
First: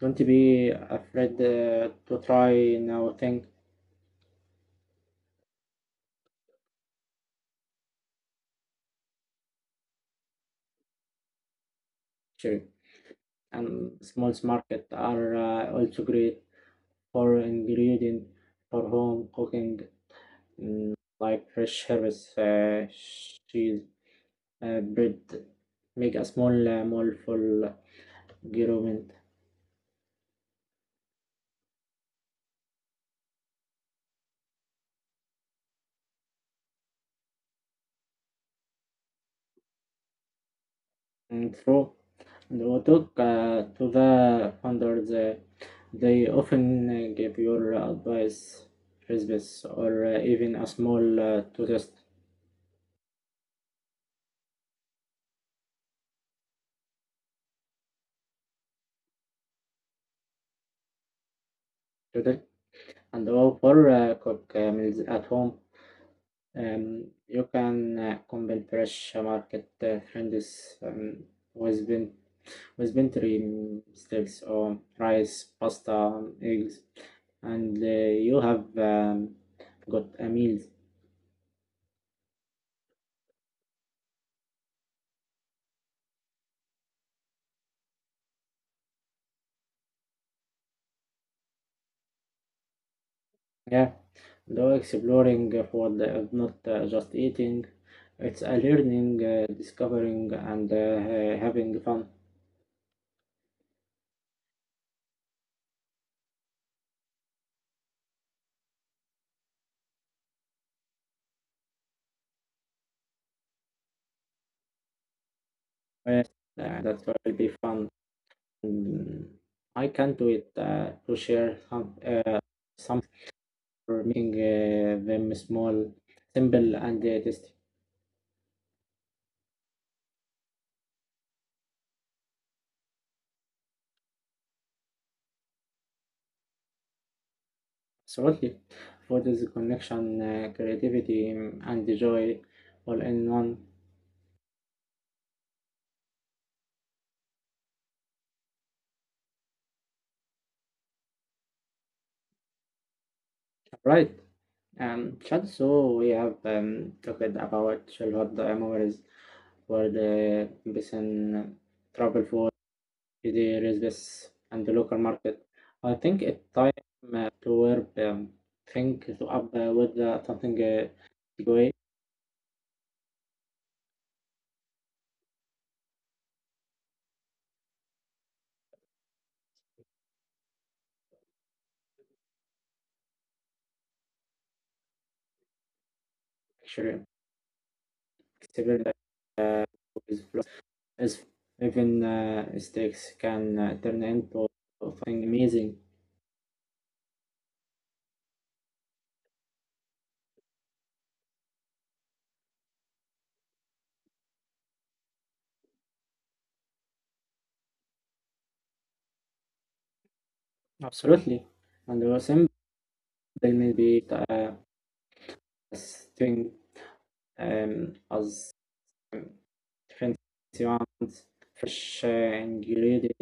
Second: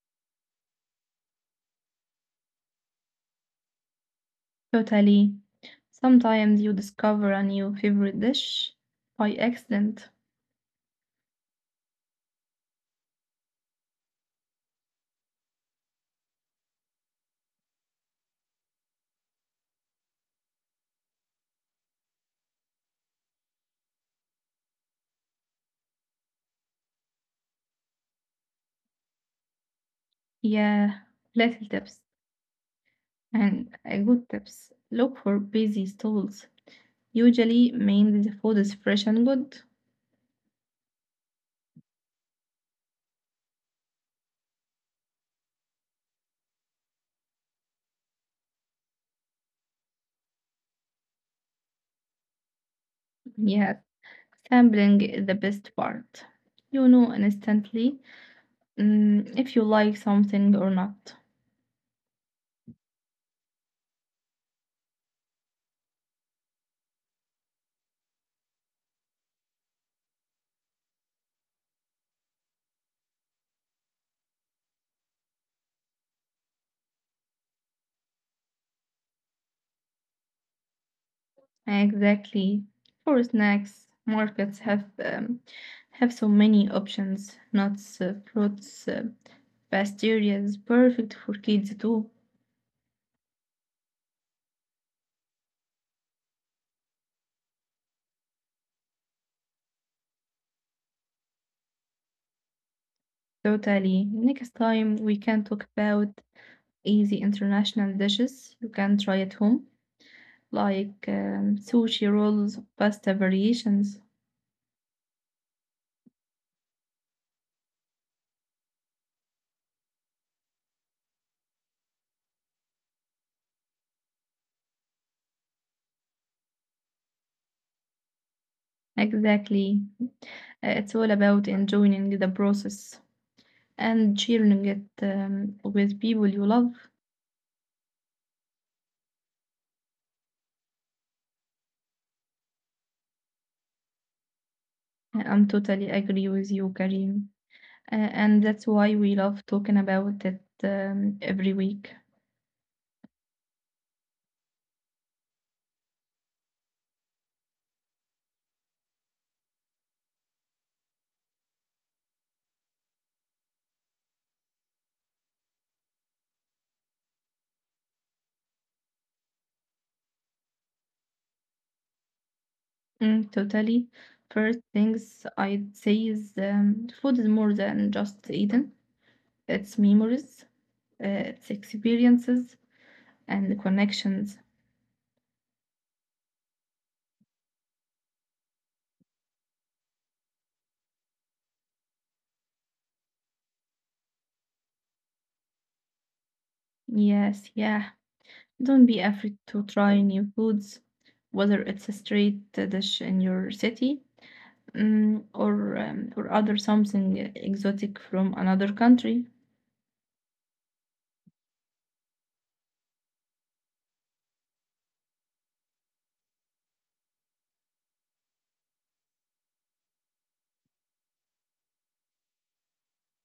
Speaker 1: Don't be afraid to try new things.
Speaker 2: Totally. Sometimes you discover a new favorite dish by accident.
Speaker 1: Sure. And small market are also great for ingredient for home cooking, mm, like fresh herbs, cheese, bread. Make a small mindful experiment.
Speaker 2: Yeah, little tips and a good tips. Look for busy stalls. Usually, means the food is fresh and good.
Speaker 1: And through the talk to the founders, they often give your advice, recipes, or even a small to test.
Speaker 2: Yeah, sampling is the best part. You know instantly, if you like something or not.
Speaker 1: To test and oh, for quick meals at home, you can combine fresh market trends with, bin- with vintage steaks or rice, pasta, eggs, and you have got a meal.
Speaker 2: Exactly. For snacks, markets have so many options. Nuts, fruits, pastries, perfect for kids too.
Speaker 1: Yeah, though exploring food is not just eating, it's a learning, discovering, and having fun.
Speaker 2: Totally. Next time we can talk about easy international dishes you can try at home, like sushi rolls, pasta variations.
Speaker 1: Yes, that will be fun. Mm, I can do it to share some for making them small, simple, and tasty.
Speaker 2: Exactly. It's all about enjoying the process and sharing it with people you love.
Speaker 1: Absolutely, food is connection, creativity, and joy, all in one.
Speaker 2: I'm totally agree with you, Karim. And that's why we love talking about it every week.
Speaker 1: Right. Chad, so we have talked about childhood memories for the person travel for. There is this and the local market. I think it's time to wear think to up with something takeaway
Speaker 2: Totally. First things I'd say is food is more than just eating. It's memories, it's experiences, and connections.
Speaker 1: actually experience that is flo- even mistakes can turn into something amazing.
Speaker 2: Yes, yeah. Don't be afraid to try new foods, whether it's a street dish in your city, or other something exotic from another country.
Speaker 1: Absolutely, and the simple may be thing as um, fancy ones, fresh ingredients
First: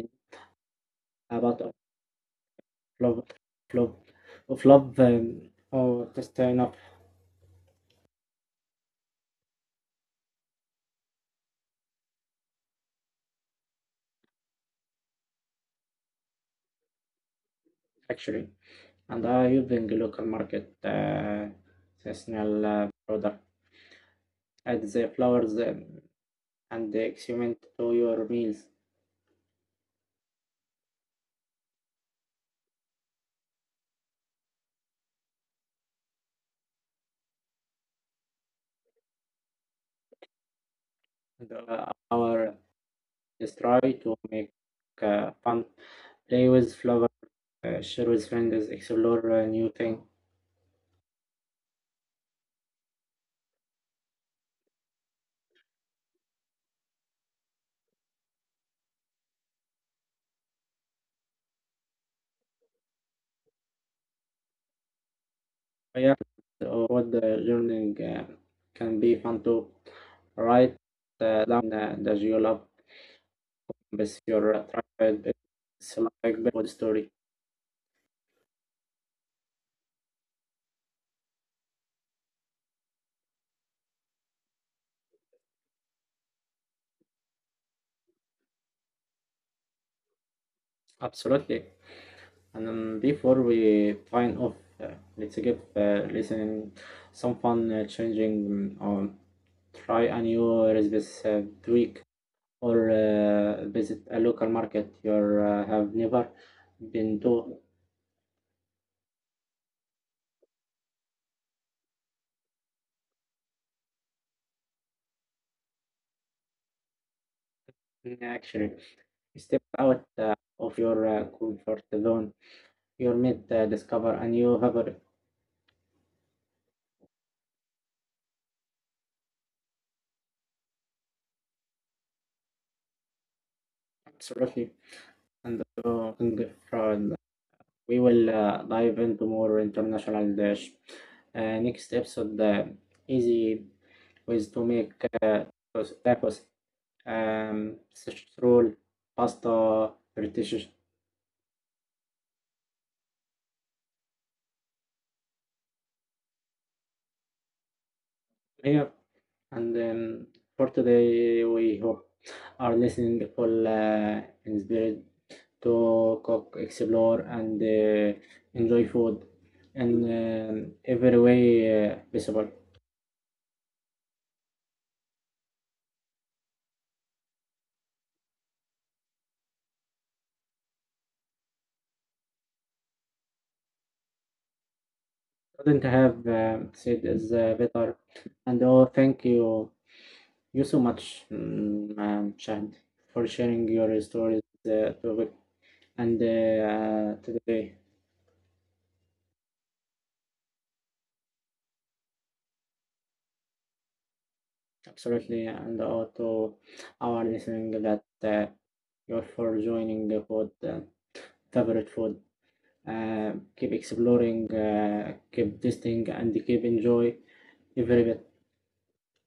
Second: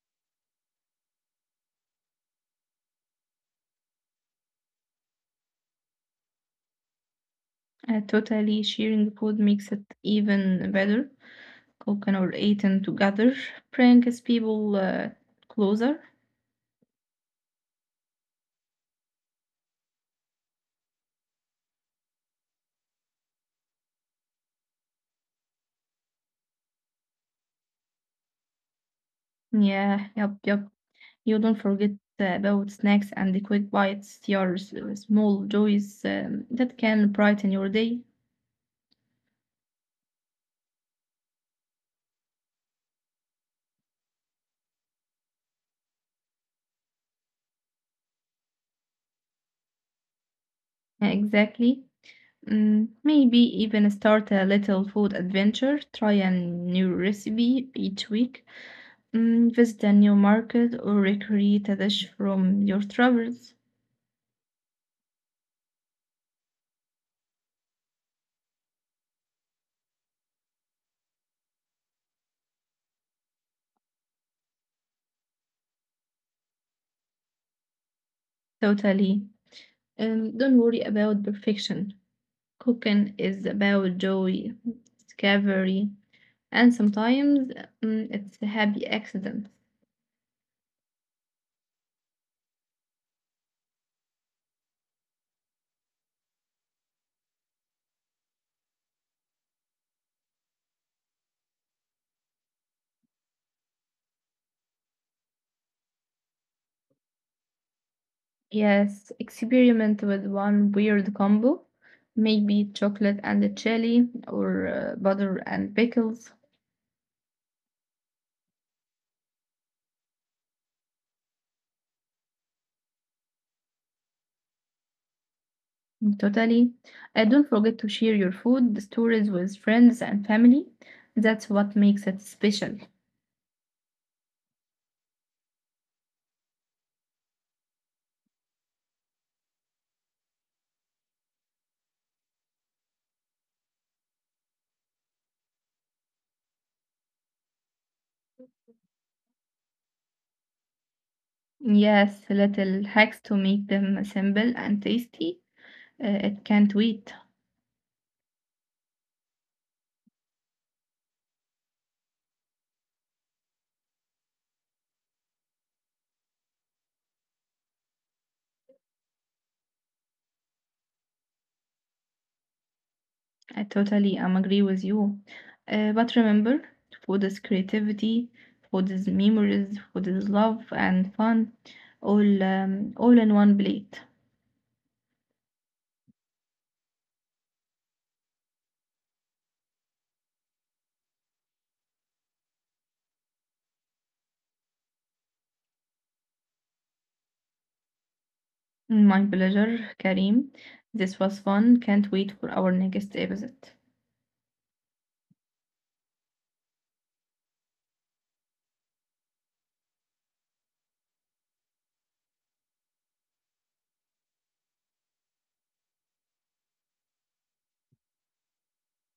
Speaker 1: about flop flop flop or just enough
Speaker 2: Totally, sharing food makes it even better. Cooking or eating together brings people closer.
Speaker 1: actually and are using local market seasonal product add the flowers and the experiment to your meals
Speaker 2: Yeah, yep, yep. You don't forget about snacks and the quick bites, your small joys that can brighten your day.
Speaker 1: and our just try to make fun play with flowers, share with friends explore a new thing.
Speaker 2: Exactly. Maybe even start a little food adventure, try a new recipe each week, visit a new market, or recreate a dish from your travels.
Speaker 1: Oh, yeah or what the learning can be fun to write down that you love but your are it's like the whole story.
Speaker 2: Totally. And don't worry about perfection. Cooking is about joy, discovery, and sometimes, it's a happy accident.
Speaker 1: Absolutely. And before we find off, uh, let's give listening some fun changing or try a new recipe tweak or visit a local market you have never been to.
Speaker 2: Yes, experiment with one weird combo, maybe chocolate and chili, or butter and pickles.
Speaker 1: Actually, step out of your comfort zone. You might discover a new favorite.
Speaker 2: Totally. And don't forget to share your food stories with friends and family. That's what makes it special.
Speaker 1: Absolutely. And we will dive into more international dish. Next episode, easy ways to make uh, tacos, sausage roll, pasta, British
Speaker 2: Yes, little hacks to make them simple and tasty. It can't wait.
Speaker 1: here. And for today, we hope our listening will inspired to cook, explore, and enjoy food in every way possible.
Speaker 2: I totally agree with you, But remember, food is creativity, food is memories, food is love and fun, all in one plate.
Speaker 1: Couldn't have said is better. Thank you, you so much, Shahid, for sharing your stories and today.
Speaker 2: My pleasure, Karim. This was fun. Can't wait for our next episode.
Speaker 1: Absolutely, and all to our listening that you're for joining the pod, favorite food. Keep exploring, keep tasting, and keep enjoy every bit.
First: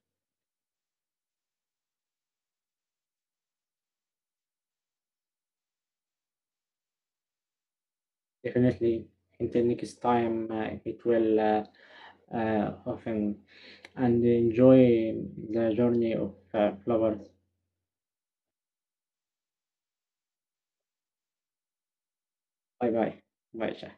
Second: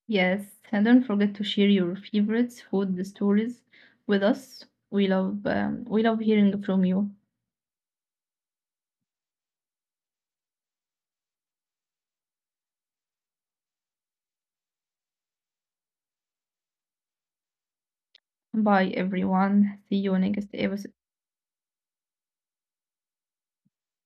Speaker 2: Yes, and don't forget to share your favorites food stories with us. We love hearing from you.
Speaker 1: Definitely, in 10 years' time, it will often and enjoy the journey of flowers.
Speaker 2: Bye, everyone. See you next episode.
Speaker 1: Bye bye. Bye.